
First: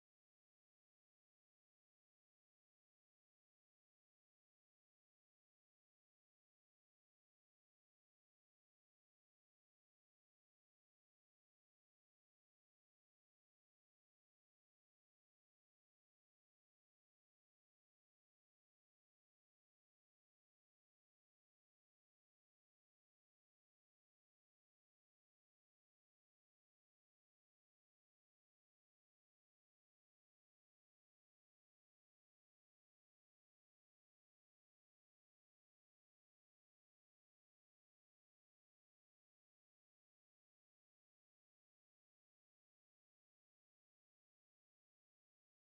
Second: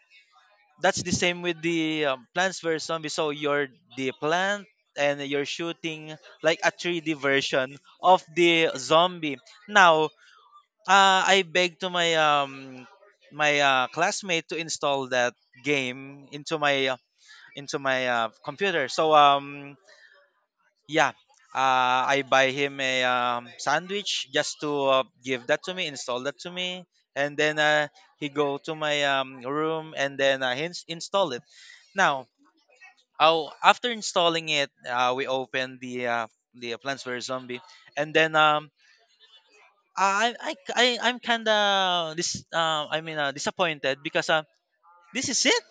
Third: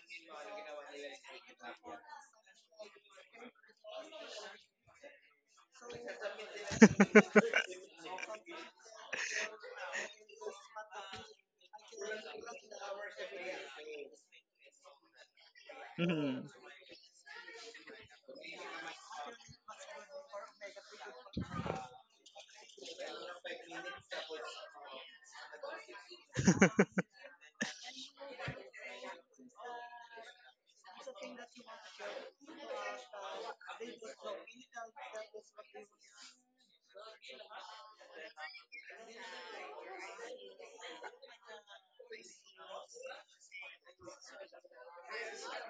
Speaker 3: that's the same with the um, Plants vs Zombies. So you're the plant and you're shooting like a three D version of the zombie. Now uh, I begged to my um my uh, classmate to install that game
Speaker 2: Mhm.
Speaker 3: into my into my uh, computer. So um yeah, uh, I buy him a um, sandwich just to uh, give that to me, install that to me, and then uh, he go to my um, room and then I ins- install it. Now, oh, after installing it, uh, we open the uh, the Plants vs Zombie, and then um, I I I I'm kinda this uh, I mean uh, disappointed because uh, this is it.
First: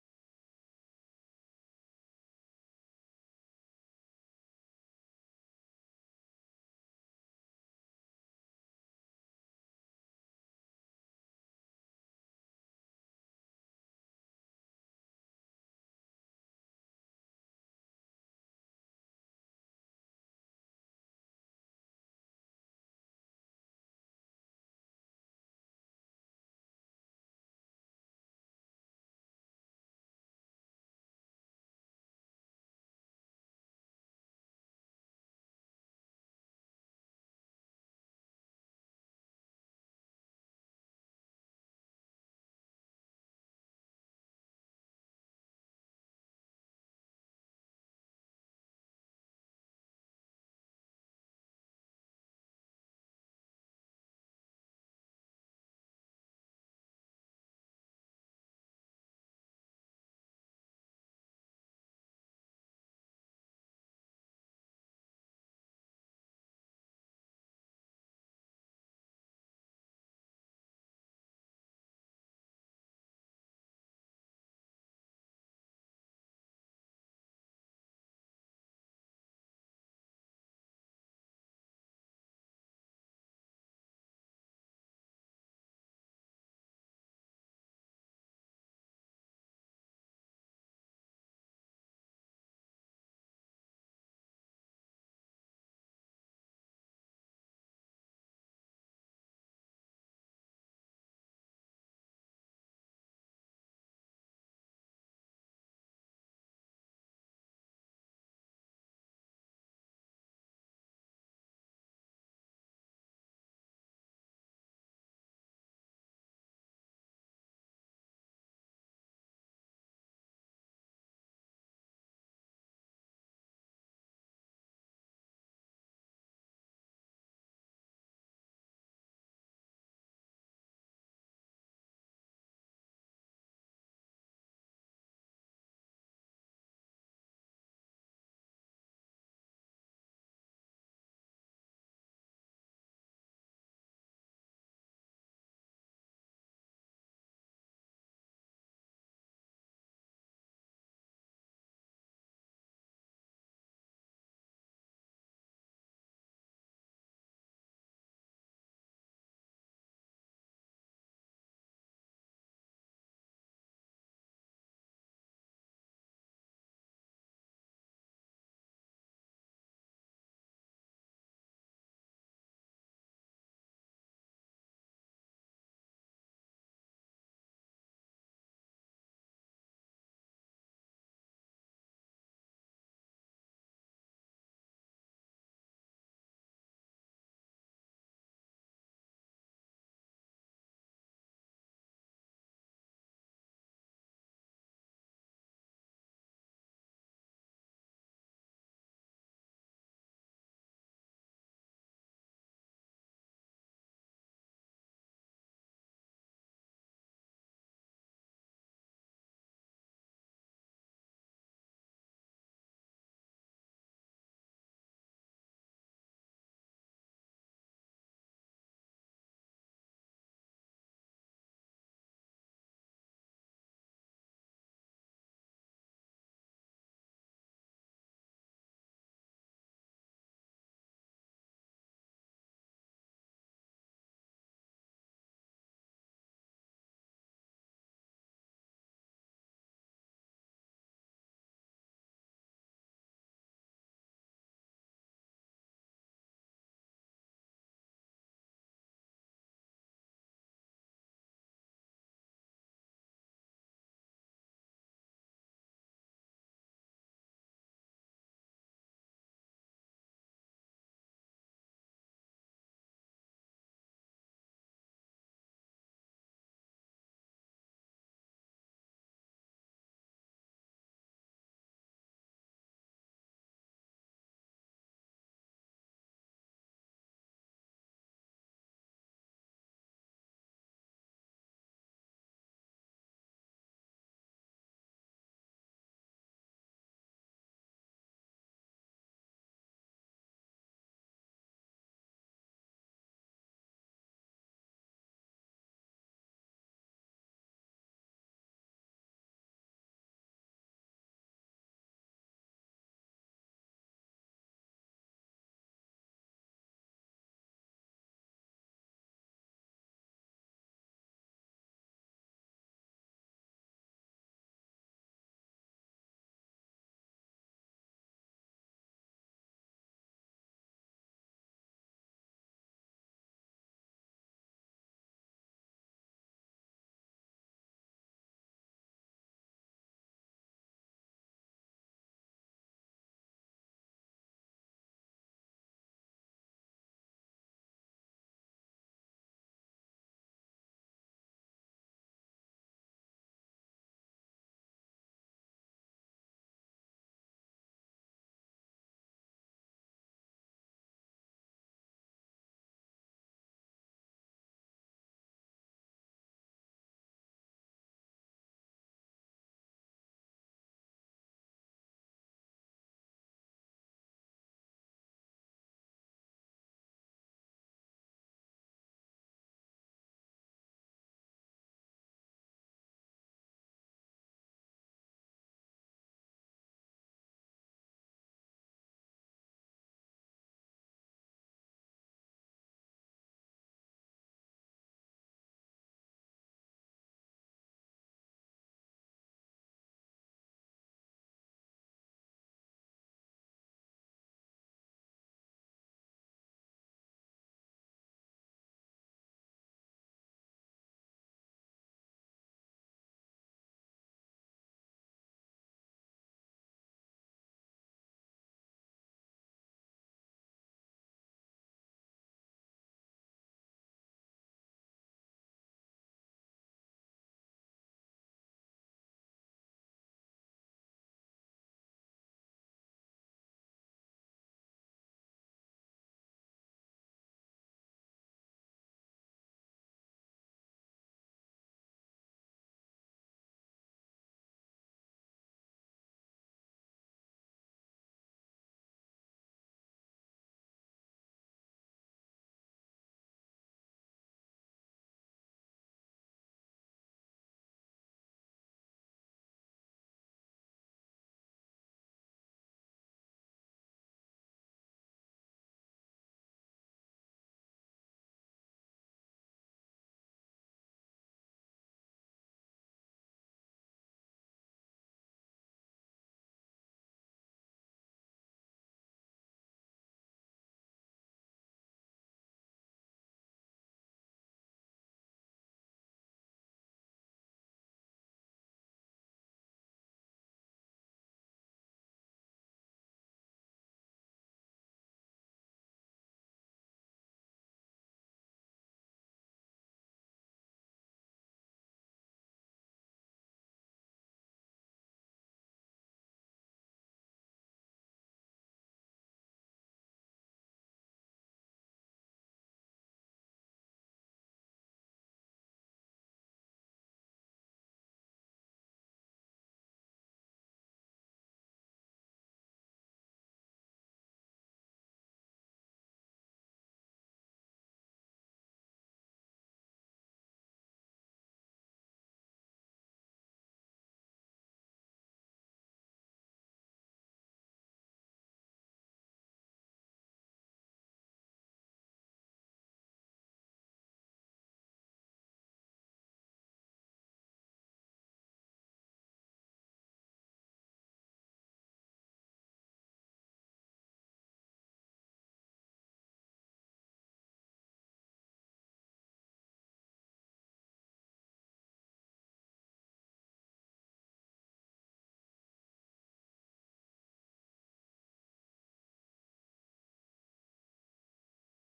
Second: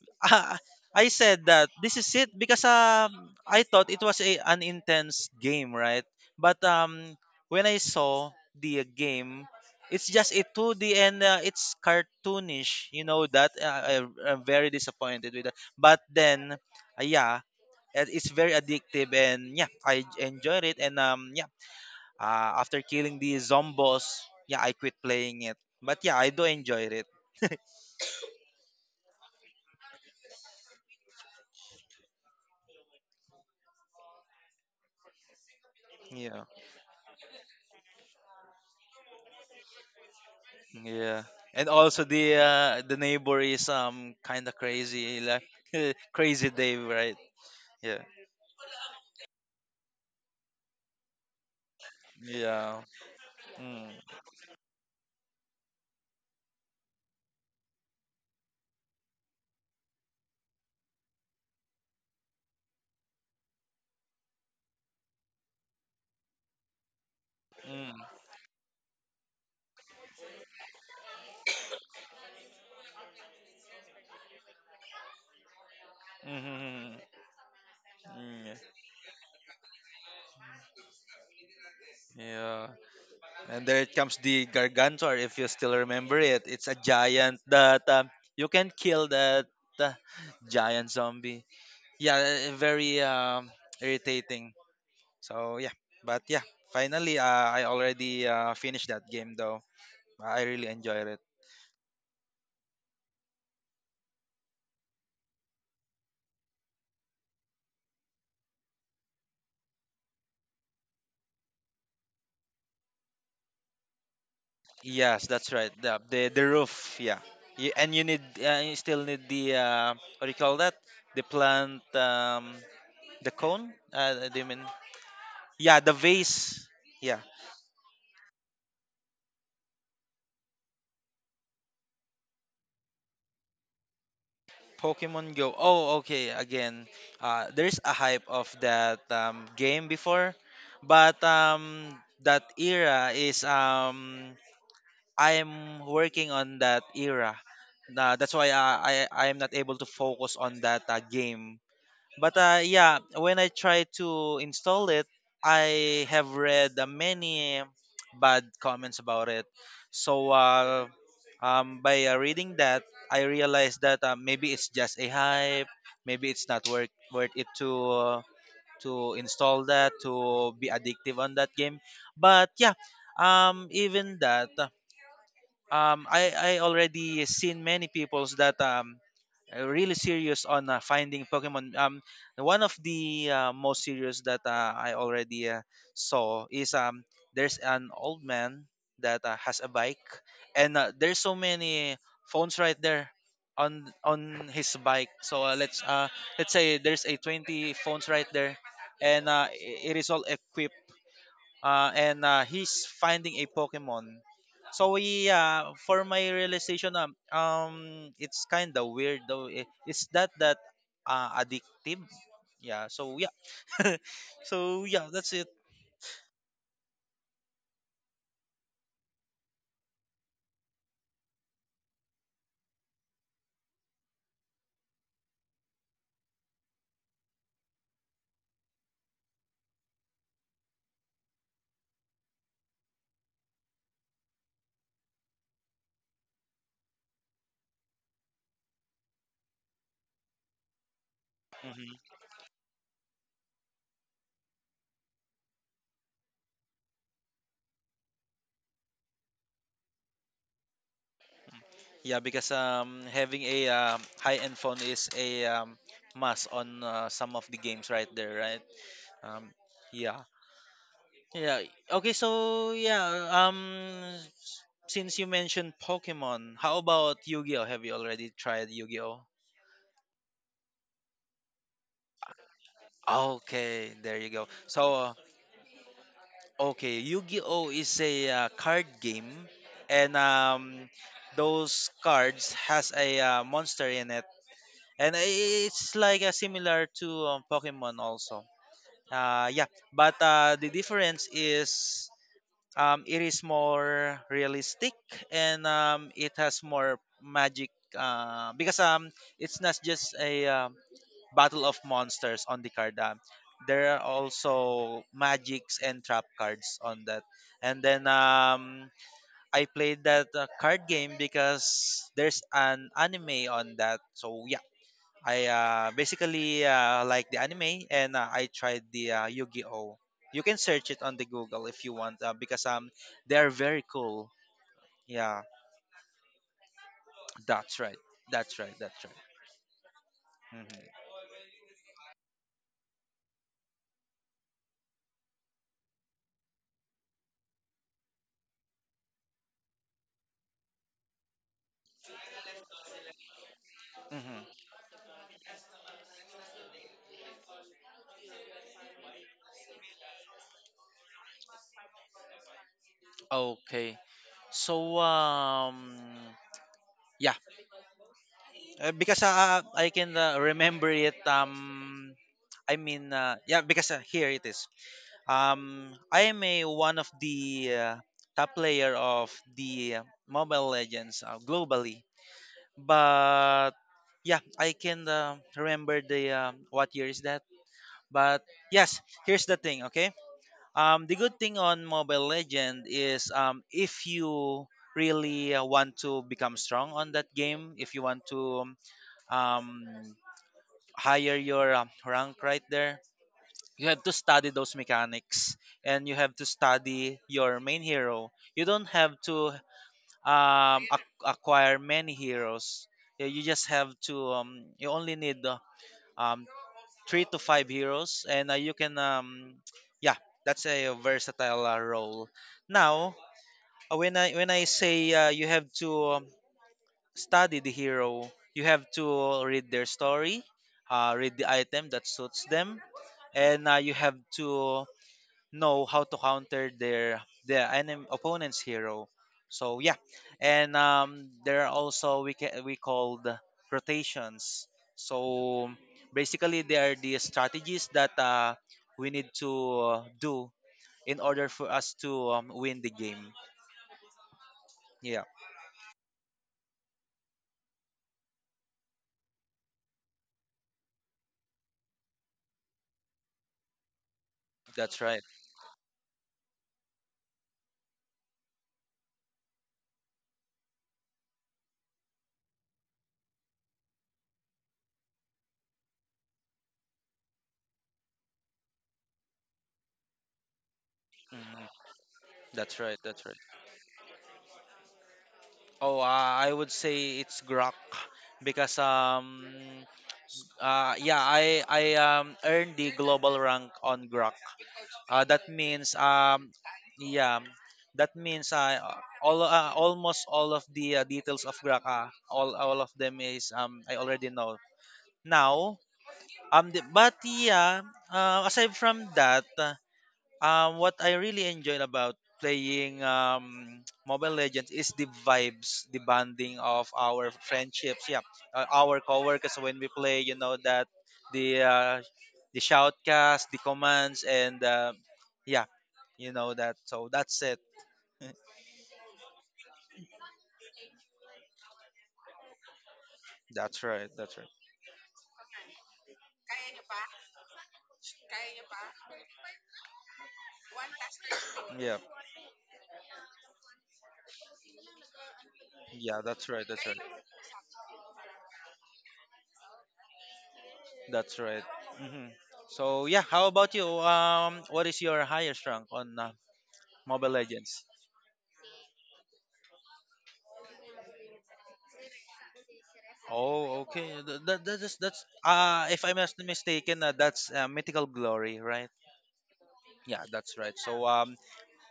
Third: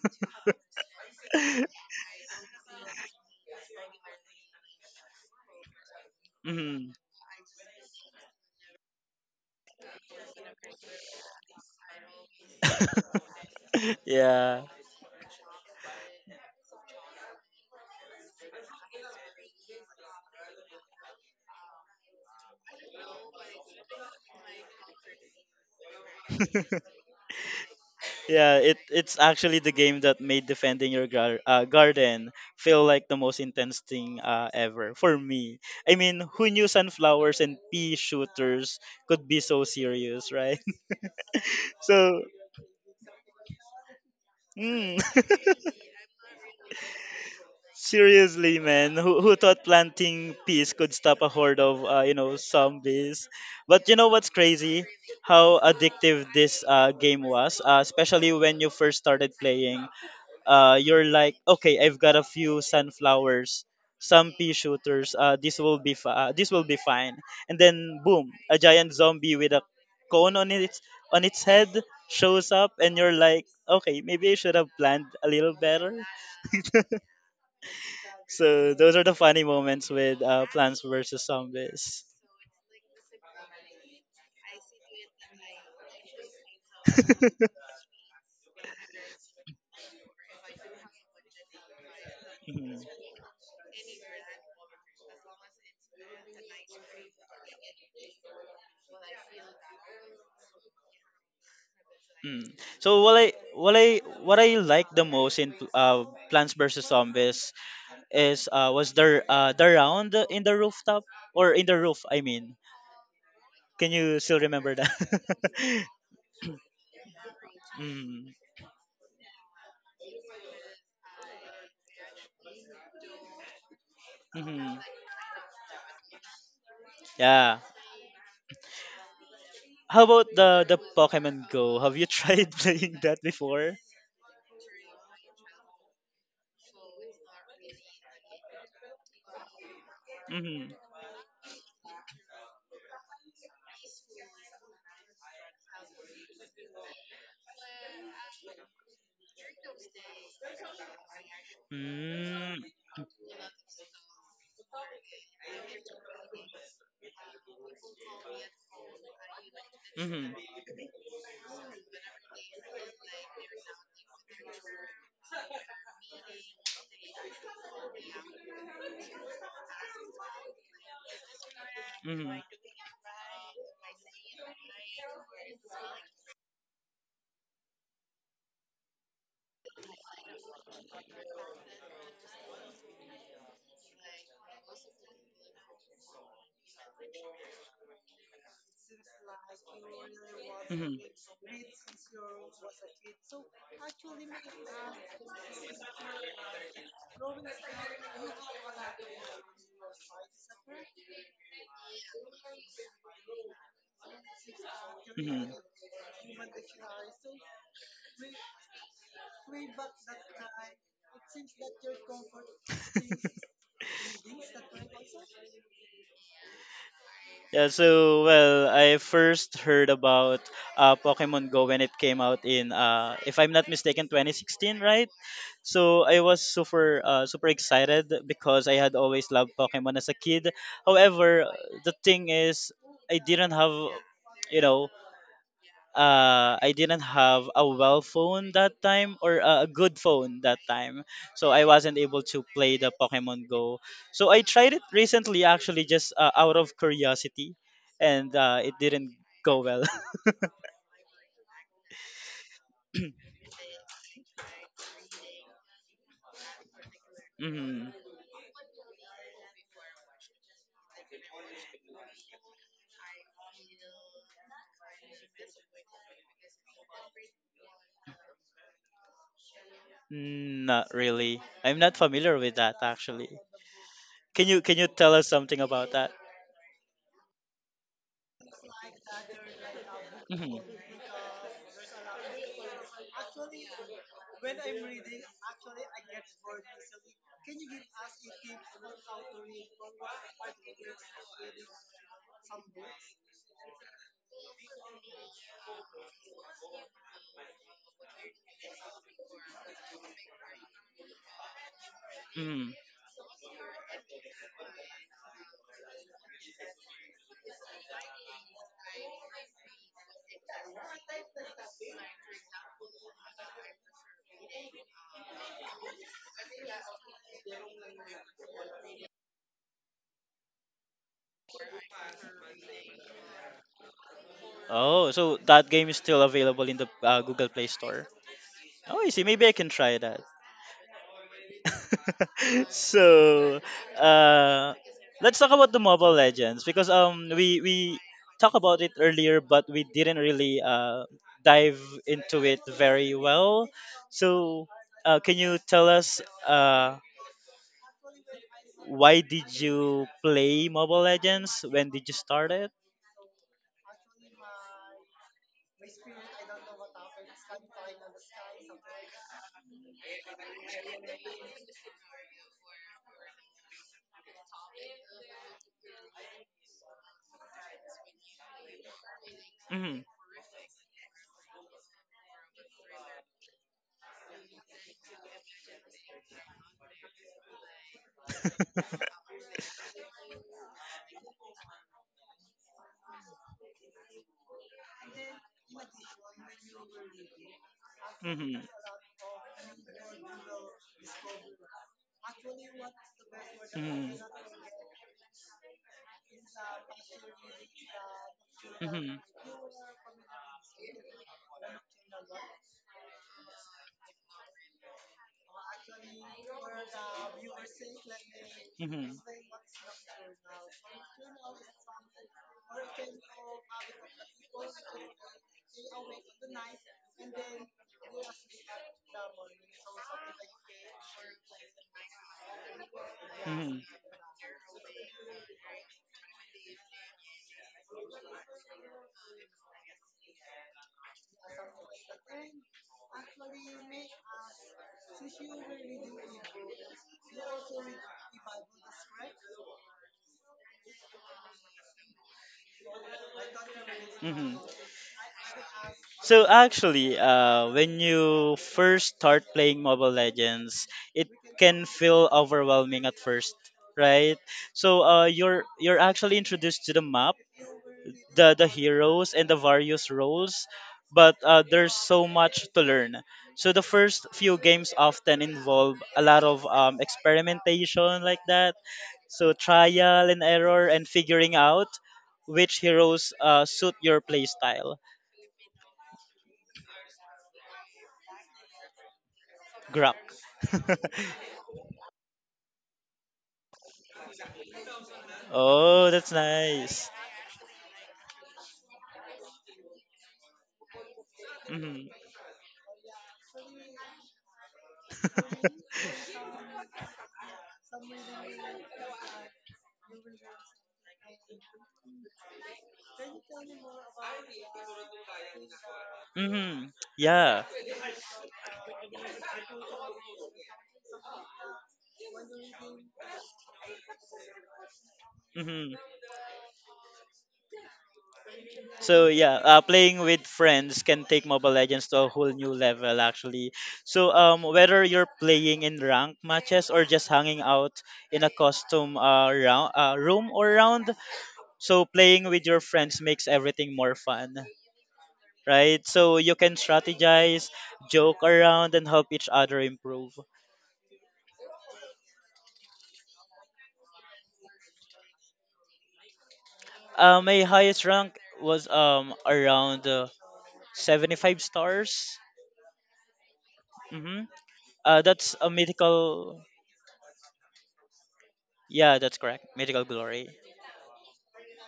Speaker 3: Ah, I said that this is it because um I thought it was a an intense game, right? But
Speaker 2: Mhm.
Speaker 3: um when I saw the uh, game, it's just a two D, and uh, it's cartoonish. You know that uh, I am
Speaker 2: Yeah.
Speaker 3: very disappointed with that. But then, uh, yeah, it- it's very addictive, and yeah, I j- enjoyed it. And um yeah, uh, after killing the zombos, yeah, I quit playing it. But yeah, I do enjoy it.
Speaker 2: Yeah, it it's actually the game that made defending your gar- uh, garden feel like the most intense thing uh, ever for me. I mean,
Speaker 3: yeah.
Speaker 2: who knew sunflowers and pea shooters could be so serious, right?
Speaker 3: Yeah. And also
Speaker 2: So,
Speaker 3: the uh, the neighbor is um kind of
Speaker 2: mm.
Speaker 3: crazy, like crazy Dave, right? Yeah.
Speaker 2: Seriously, man, who, who thought planting peas could stop a horde of uh, you know
Speaker 3: Yeah.
Speaker 2: zombies? But
Speaker 3: Mm.
Speaker 2: you know what's crazy? How addictive this uh, game was, uh, especially when you first started playing. Uh, you're like, okay, I've got a few sunflowers, some pea shooters. Uh, this will be fi- uh, this will be fine. And then
Speaker 3: Mm.
Speaker 2: boom, a giant zombie with a cone on its on its head shows up, and you're like, okay, maybe I should have planned a little better.
Speaker 3: Mm-hmm. Mm.
Speaker 2: So those are the funny moments with uh, Plants vs Zombies.
Speaker 3: Yeah. And there it comes the gargantor. If you still remember it, it's a giant that um, you can kill that uh, giant zombie. Yeah, eh,
Speaker 2: Mhm.
Speaker 3: very um, irritating. So yeah, but yeah, finally uh, I already uh, finished that game though. I really enjoyed it.
Speaker 2: Mm. So what I what I what I like the most in uh, Plants vs Zombies is uh, was the uh, the round in the rooftop or in the roof. I mean, can you still remember that?
Speaker 3: Yes, that's right. The the, the roof, yeah. You, and you need
Speaker 2: Mm.
Speaker 3: uh, you still need the uh, what do you call that? The plant um the cone? Uh, do you mean?
Speaker 2: Hmm.
Speaker 3: Yeah, the vase. Yeah.
Speaker 2: Yeah. How about the the Pokemon Go? Have you tried playing that before?
Speaker 3: Pokemon Go. Oh, okay. Again, uh, there's a hype of that um, game before,
Speaker 2: Mm-hmm.
Speaker 3: but um, that era is um, I'm working on that era. Uh, that's why uh, I I am not able to focus on that uh, game. But uh,
Speaker 2: Mm-hmm.
Speaker 3: yeah, when I try to install it, I have read uh, many bad comments about it.
Speaker 2: Mm-hmm.
Speaker 3: So uh, um, by uh, reading that, I realized that uh, maybe it's just a hype, maybe it's not worth worth it to uh, to install that to be addictive on that game. But yeah, um even that, um i i already seen many peoples that um uh, really serious on uh, finding Pokemon. Um, one of the uh, most serious that uh, I already uh, saw is um, there's an old man that uh, has a bike, and uh,
Speaker 2: Mm-hmm.
Speaker 3: there's so many phones right there on on his bike. So uh, let's uh, let's say there's a twenty phones right there, and uh, i- it is all equipped, uh, and uh, he's finding a Pokemon. So we,
Speaker 2: Mhm.
Speaker 3: uh, for my realization, um, um it's kind of weird though. I- Is that that uh, addictive? Yeah. So yeah. so yeah, that's it.
Speaker 2: Yeah, so well, I first heard about uh, Pokemon Go when it came out in, uh, if I'm not mistaken, twenty sixteen, right? So I was super, uh, super excited because I had always loved Pokemon as a kid. However, the thing is, I didn't have, you know, uh, I didn't have a well phone that time or a good phone that time. So I wasn't
Speaker 3: hmm
Speaker 2: able to play the Pokemon Go. So I tried it recently, actually, just uh, out of curiosity, and uh, it didn't go well.
Speaker 3: Yeah, because um having a um, high end phone is a um, must on uh, some of the games
Speaker 2: Mm.
Speaker 3: right there, right? Um, yeah. Yeah. Okay. So yeah. Um. Since you mentioned Pokemon, how about Yu-Gi-Oh? Have you already tried Yu-Gi-Oh?
Speaker 2: Not really. I'm not familiar with that actually.
Speaker 3: Okay, there you go.
Speaker 2: Can you can you
Speaker 3: So,
Speaker 2: tell us something about that?
Speaker 3: uh, okay, Yu-Gi-Oh is a uh, card game, and
Speaker 2: Hmm.
Speaker 3: um, those cards has a uh, monster in it, and i- it's like uh, similar to um, Pokemon also. Uh, yeah, but uh, the difference is um, it is more realistic, and um, it has more magic uh, because um, it's not just a um battle of monsters on
Speaker 2: Hmm.
Speaker 3: the card. Um, there are also magics and trap cards on that. And then um, I played that uh, card game because there's an anime on that. So yeah, I uh, basically uh, like the anime, and uh, I tried the uh, Yu-Gi-Oh. You can search it on the Google if you want, uh, because um, they are very cool.
Speaker 2: Oh, so
Speaker 3: Yeah,
Speaker 2: that game is still available in the uh, Google Play
Speaker 3: that's right.
Speaker 2: Store.
Speaker 3: That's right.
Speaker 2: Oh,
Speaker 3: That's
Speaker 2: I
Speaker 3: right.
Speaker 2: see. Maybe I can try that.
Speaker 3: hmm
Speaker 2: So uh let's talk about the Mobile Legends because um we we talked about it earlier, but we didn't really uh dive into it very well.
Speaker 3: hmm
Speaker 2: So uh, can you tell us uh why did you play Mobile Legends, when did you start it?
Speaker 3: Okay. So um, yeah, uh, because uh, I can uh, remember it. Um, I mean, uh, yeah, because uh, here it is. Um, I am a one of the uh, top player of
Speaker 2: Mm-hmm.
Speaker 3: the uh, Mobile Legends uh, globally, but yeah, I can uh, remember the um, what year is that. But yes, here's the thing. Okay, um, the good thing on Mobile Legend is um, if you really uh, want to become strong on that game, if you want to um, higher your um, rank right there, you have to
Speaker 2: Mm-hmm.
Speaker 3: study those mechanics, and you have to study your main hero. You don't
Speaker 2: Mm-hmm.
Speaker 3: have to um ac- acquire many heroes. Yeah, you just have to um you only need uh, um three to five heroes, and uh, you can
Speaker 2: Mm-hmm.
Speaker 3: um yeah, that's a versatile uh, role. Now uh, when i when i say uh, you have to um, study the hero, you have to read their story, uh, read the item that suits them, and uh,
Speaker 2: Mhm,
Speaker 3: you have to know how to counter their their enemy opponent's hero. So yeah, and um, there are also we ca- we called rotations. So basically, they are the strategies that uh, we need to uh, do in order for us to um, win the game.
Speaker 2: mhm.
Speaker 3: Yeah,
Speaker 2: So actually, uh, when you first start playing Mobile Legends, it can feel overwhelming at first, right?
Speaker 3: that's
Speaker 2: So
Speaker 3: right.
Speaker 2: uh, you're you're actually introduced to the map, the the heroes and the various roles, but uh, there's so much to learn. So the first few games often involve a lot of um, experimentation like that. So trial and error and figuring
Speaker 3: Mhm.
Speaker 2: out which
Speaker 3: That's right. That's
Speaker 2: heroes
Speaker 3: right.
Speaker 2: uh, suit your playstyle.
Speaker 3: Oh, uh, I would say it's Grok because um
Speaker 2: Grok.
Speaker 3: uh yeah I I um earned the global rank on Grok. Uh, that means
Speaker 2: Oh, that's
Speaker 3: um
Speaker 2: nice.
Speaker 3: yeah, that means uh, all uh, almost all of the uh, details of
Speaker 2: Hmm.
Speaker 3: Graka, all all of them is um I already know. Now um the, but yeah, uh, aside from that, uh, um, what I really enjoyed about playing um, Mobile Legends is the vibes, the bonding of
Speaker 2: Hmm.
Speaker 3: our
Speaker 2: Yeah.
Speaker 3: friendships. Yeah, uh, our coworkers when we play, you know that the uh, the shoutcast, the commands, and uh, yeah,
Speaker 2: Hmm.
Speaker 3: you know that. So that's it.
Speaker 2: So yeah, uh, playing with friends can take Mobile Legends to a whole new level actually.
Speaker 3: That's right.
Speaker 2: So
Speaker 3: That's right.
Speaker 2: um, whether you're playing in ranked matches or just hanging out in a custom uh, round, uh, room or round,
Speaker 3: Yeah,
Speaker 2: so playing with your friends makes everything more fun, right?
Speaker 3: yeah.
Speaker 2: So
Speaker 3: That's
Speaker 2: you
Speaker 3: right.
Speaker 2: can
Speaker 3: That's right.
Speaker 2: strategize, joke around, and help each other improve.
Speaker 3: That's right. hmm So yeah, how about you? Um, what is your highest rank on uh, Mobile
Speaker 2: Uh, my
Speaker 3: Legends?
Speaker 2: highest rank was um around uh, seventy-five stars.
Speaker 3: Oh, okay. Th-
Speaker 2: Mm-hmm.
Speaker 3: That, that is
Speaker 2: Uh,
Speaker 3: that's
Speaker 2: that's a
Speaker 3: uh if I'm not
Speaker 2: mythical.
Speaker 3: mistaken, uh, that's uh, mythical glory, right?
Speaker 2: Yeah, that's correct. Mythical
Speaker 3: Yeah,
Speaker 2: glory.
Speaker 3: that's right. So um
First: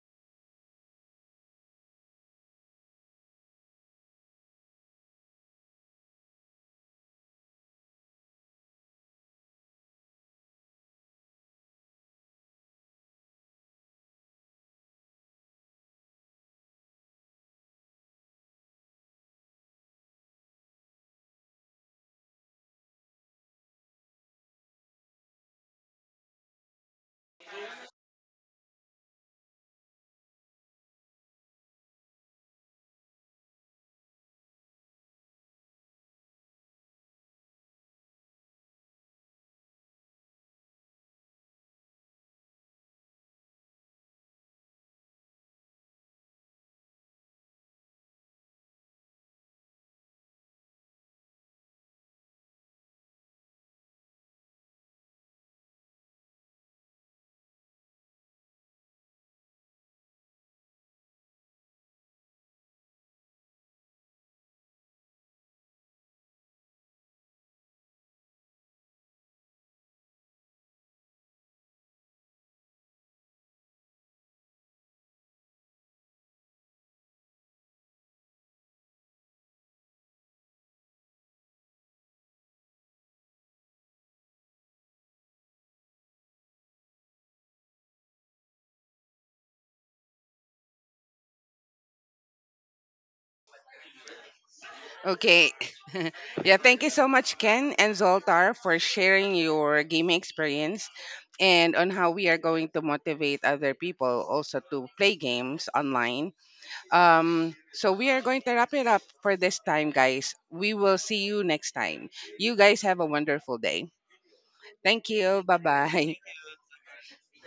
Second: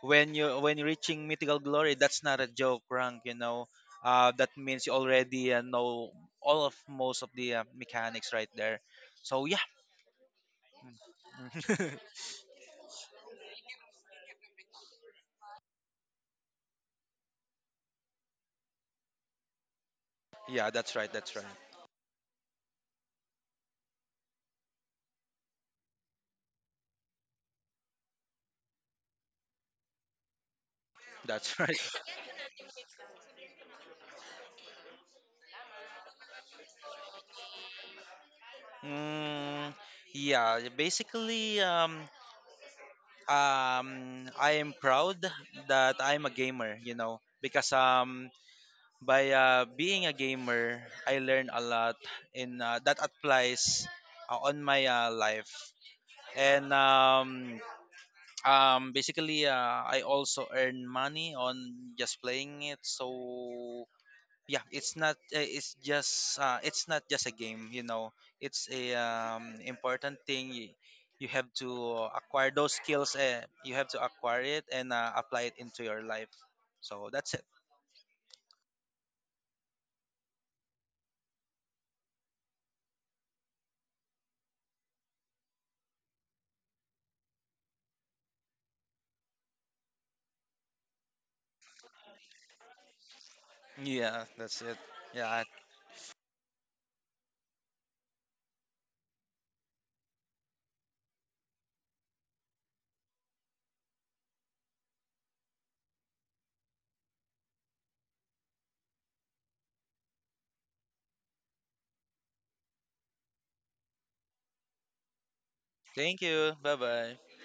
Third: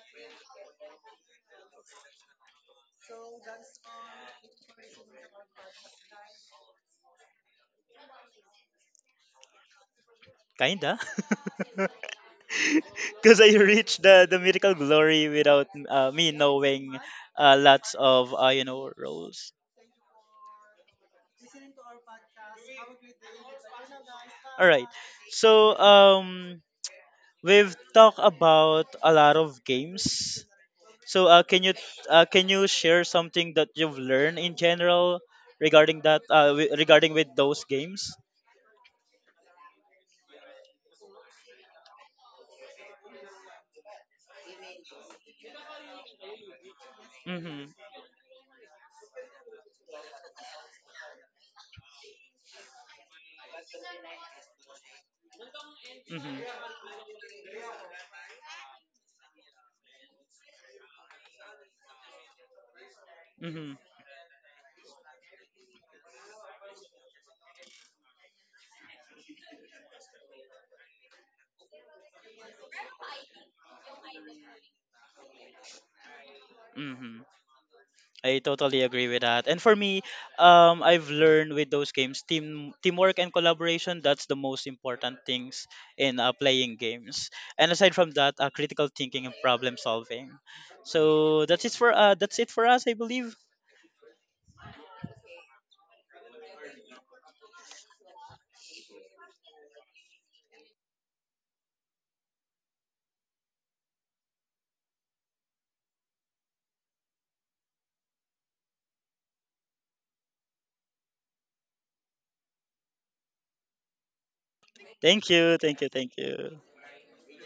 Speaker 3: when you when you're reaching mythical glory, that's not a joke rank, you know. Uh, that means you already uh, know all of most of the uh, mechanics right there. So yeah.
Speaker 2: Kinda. Because I reached the, the miracle glory without uh, me knowing uh, lots of, uh, you know, roles.
Speaker 3: yeah, that's right. That's right.
Speaker 2: All right. So, um, we've talked about a lot of games. So, uh,
Speaker 3: That's
Speaker 2: can you
Speaker 3: right.
Speaker 2: uh, can you share something that you've learned in general regarding that uh, wi- regarding with those games?
Speaker 3: Mm, yeah, basically, um, um, I am proud that I'm a gamer, you know,
Speaker 2: Mm-hmm.
Speaker 3: because um, by uh, being a gamer, I learn a lot in uh, that applies uh, on my uh, life. And
Speaker 2: Mm-hmm.
Speaker 3: um, um, basically, uh, I also earn money on just playing it.
Speaker 2: Mm-hmm.
Speaker 3: So yeah, it's not uh, it's just uh, it's not just a game. You know, it's a um, important thing. You, you have to acquire those skills. Uh, you have to acquire it and uh, apply it into your life. So
Speaker 2: Mm-hmm.
Speaker 3: that's it.
Speaker 2: I totally agree with that. And for me, um, I've learned with those games, team teamwork and collaboration. That's the most important things in uh, playing games. And aside from that, uh, critical thinking and problem solving. So that's it for uh, that's it for us, I believe.
Speaker 3: Yeah, that's it. Yeah,
Speaker 1: Okay. Yeah, thank you so much, Ken and Zoltar, for sharing your gaming experience and on how we are going to motivate other people also to play games online. Um, so we are going to wrap it up for this time, guys. We will see you next time. You guys have a wonderful day. Thank
Speaker 2: Thank
Speaker 1: you. Bye
Speaker 2: you, thank you, thank
Speaker 1: bye.
Speaker 3: thank you.
Speaker 2: you.
Speaker 3: Bye bye.